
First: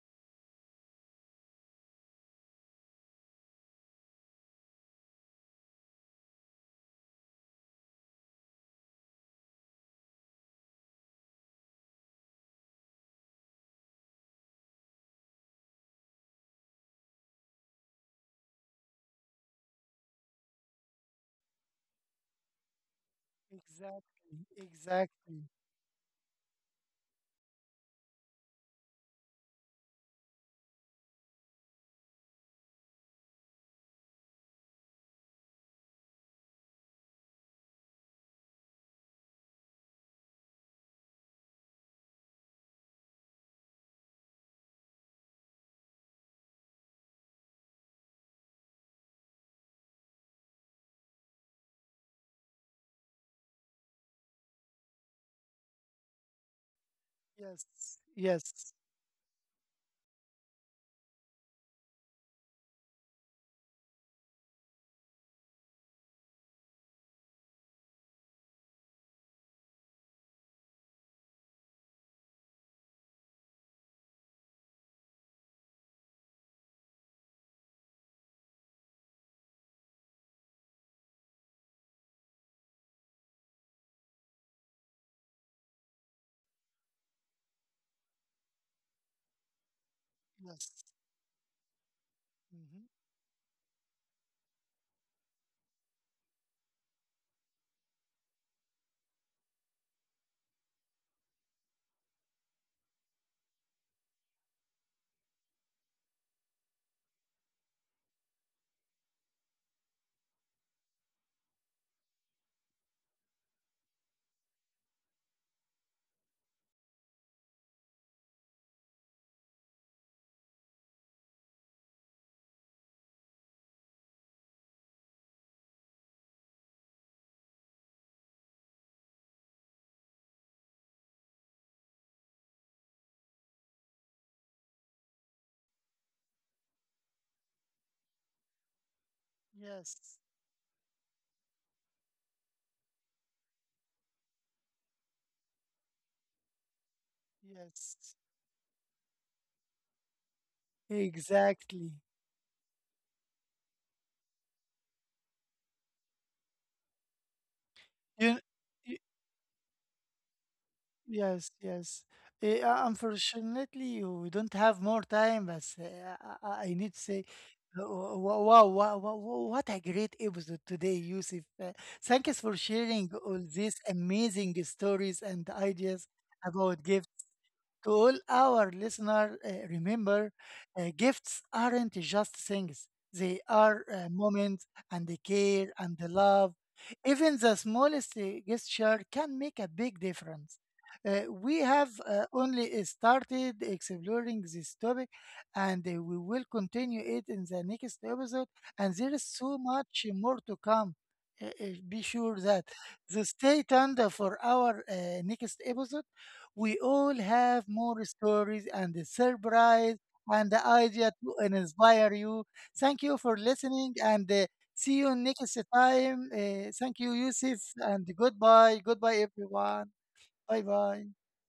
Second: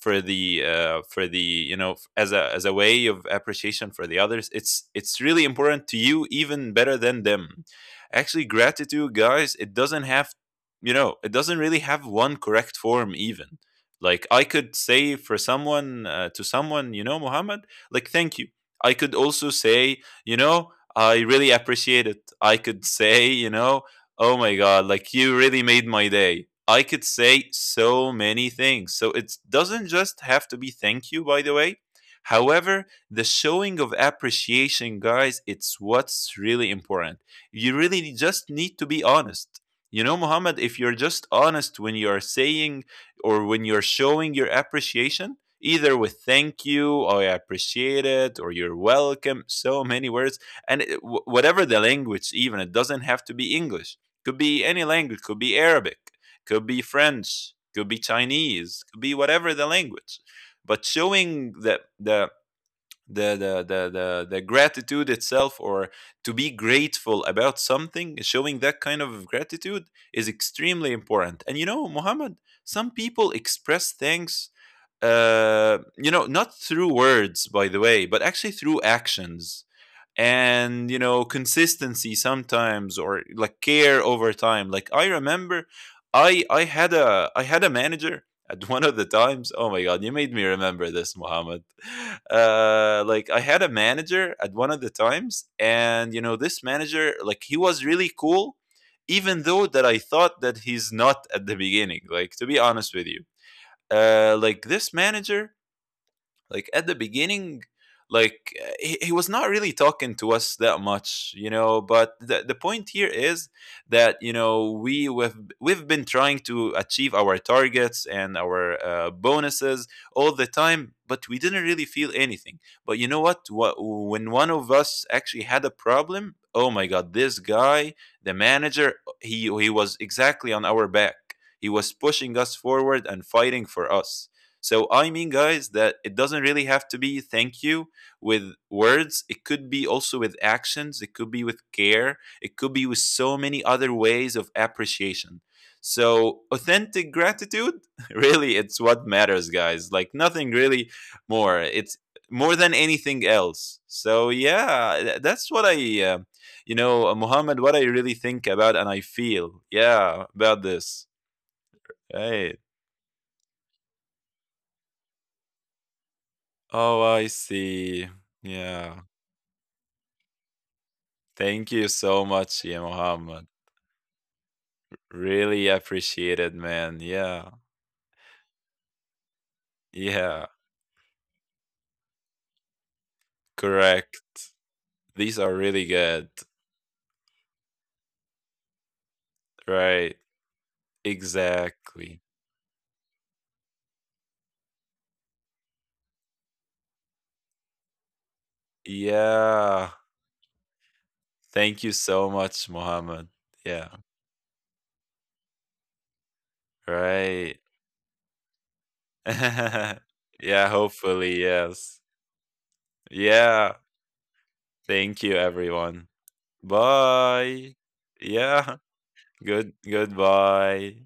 for the as a way of appreciation for the others, it's really important to you, even better than them. Actually, gratitude, guys, it doesn't have, it doesn't really have one correct form even. Like, I could say for someone to someone, Muhammad, like thank you. I could also say, I really appreciate it. I could say, oh
exactly
my God, like you
exactly
really made my day. I could say so many things, so it doesn't just have to be thank you, by the way. However, the showing of appreciation, guys, it's what's really important. You really just need to be honest. Muhammad, if you're just honest when you're saying or when you're showing your appreciation, either with thank you, or I appreciate it, or you're welcome, so many words, and whatever the language, even it doesn't have to be English. Could be any language, could be Arabic, could be French,
yes
could be
yes
Chinese, could be whatever the language. But showing the gratitude itself, or to be grateful about something, showing that kind of gratitude is extremely important. And, Muhammad, some people express thanks, not through words, by the way, but actually through actions, and consistency sometimes, or like care over time. Like, I remember I had a manager at one of the times. Oh my God, you made me
yes.
remember this, Mohammed.
Mhm.
Like, I had a manager at one of the times, and this manager, like, he was really cool, even though that I thought that he's not at the beginning, like, to be honest with you. Like, this manager, like at the beginning, like, he was not really talking to us that much. But the point here is that, we've been trying to achieve our targets and our bonuses all the time, but we didn't really feel anything. But you know what? What? When one of us actually had a problem, oh my God, this guy, the manager, he was exactly on our back. He was pushing us forward and fighting for us. So I mean, guys, that it doesn't really have to be thank you with words. It
yes
could be also with actions. It could be with care. It could be with so many other ways of appreciation. So authentic
yes
gratitude, really, it's what matters, guys. Like nothing really
Exactly.
more. It's more than anything else. So yeah, that's what I, uh,
You,
Muhammad, what I
y-
really think about and I feel. Yeah,
yes,
about
yes.
this. Right.
Unfortunately, we don't have more time, but I need to say,
Oh,
wow,
I
wow, wow, wow,
see.
what a great
Yeah.
episode today, Yusuf. Thank you for
Thank
sharing
you
all
so
these
much, yeah,
amazing
Muhammad.
stories and ideas
Really
about gifts.
appreciate it,
To
man.
all
Yeah,
our listeners, remember,
yeah,
gifts aren't just things, they are moments
correct.
and the care and the
These are
love.
really good.
Even the smallest gesture can make a big difference.
Right,
We have
exactly.
only started exploring this topic, and we will continue it in the next episode. And there is so
Yeah,
much more to come.
thank
Be
you
sure
so
that.
much,
So
Muhammad.
stay tuned
Yeah,
for our next episode. We all have
right.
more stories and a surprise and the
Yeah,
idea to
hopefully,
inspire
yes.
you. Thank you for listening,
Yeah,
and see you
thank
next
you,
time.
everyone.
Thank you, Yusuf, and
Bye.
goodbye.
Yeah,
Goodbye, everyone. Bye bye.
goodbye.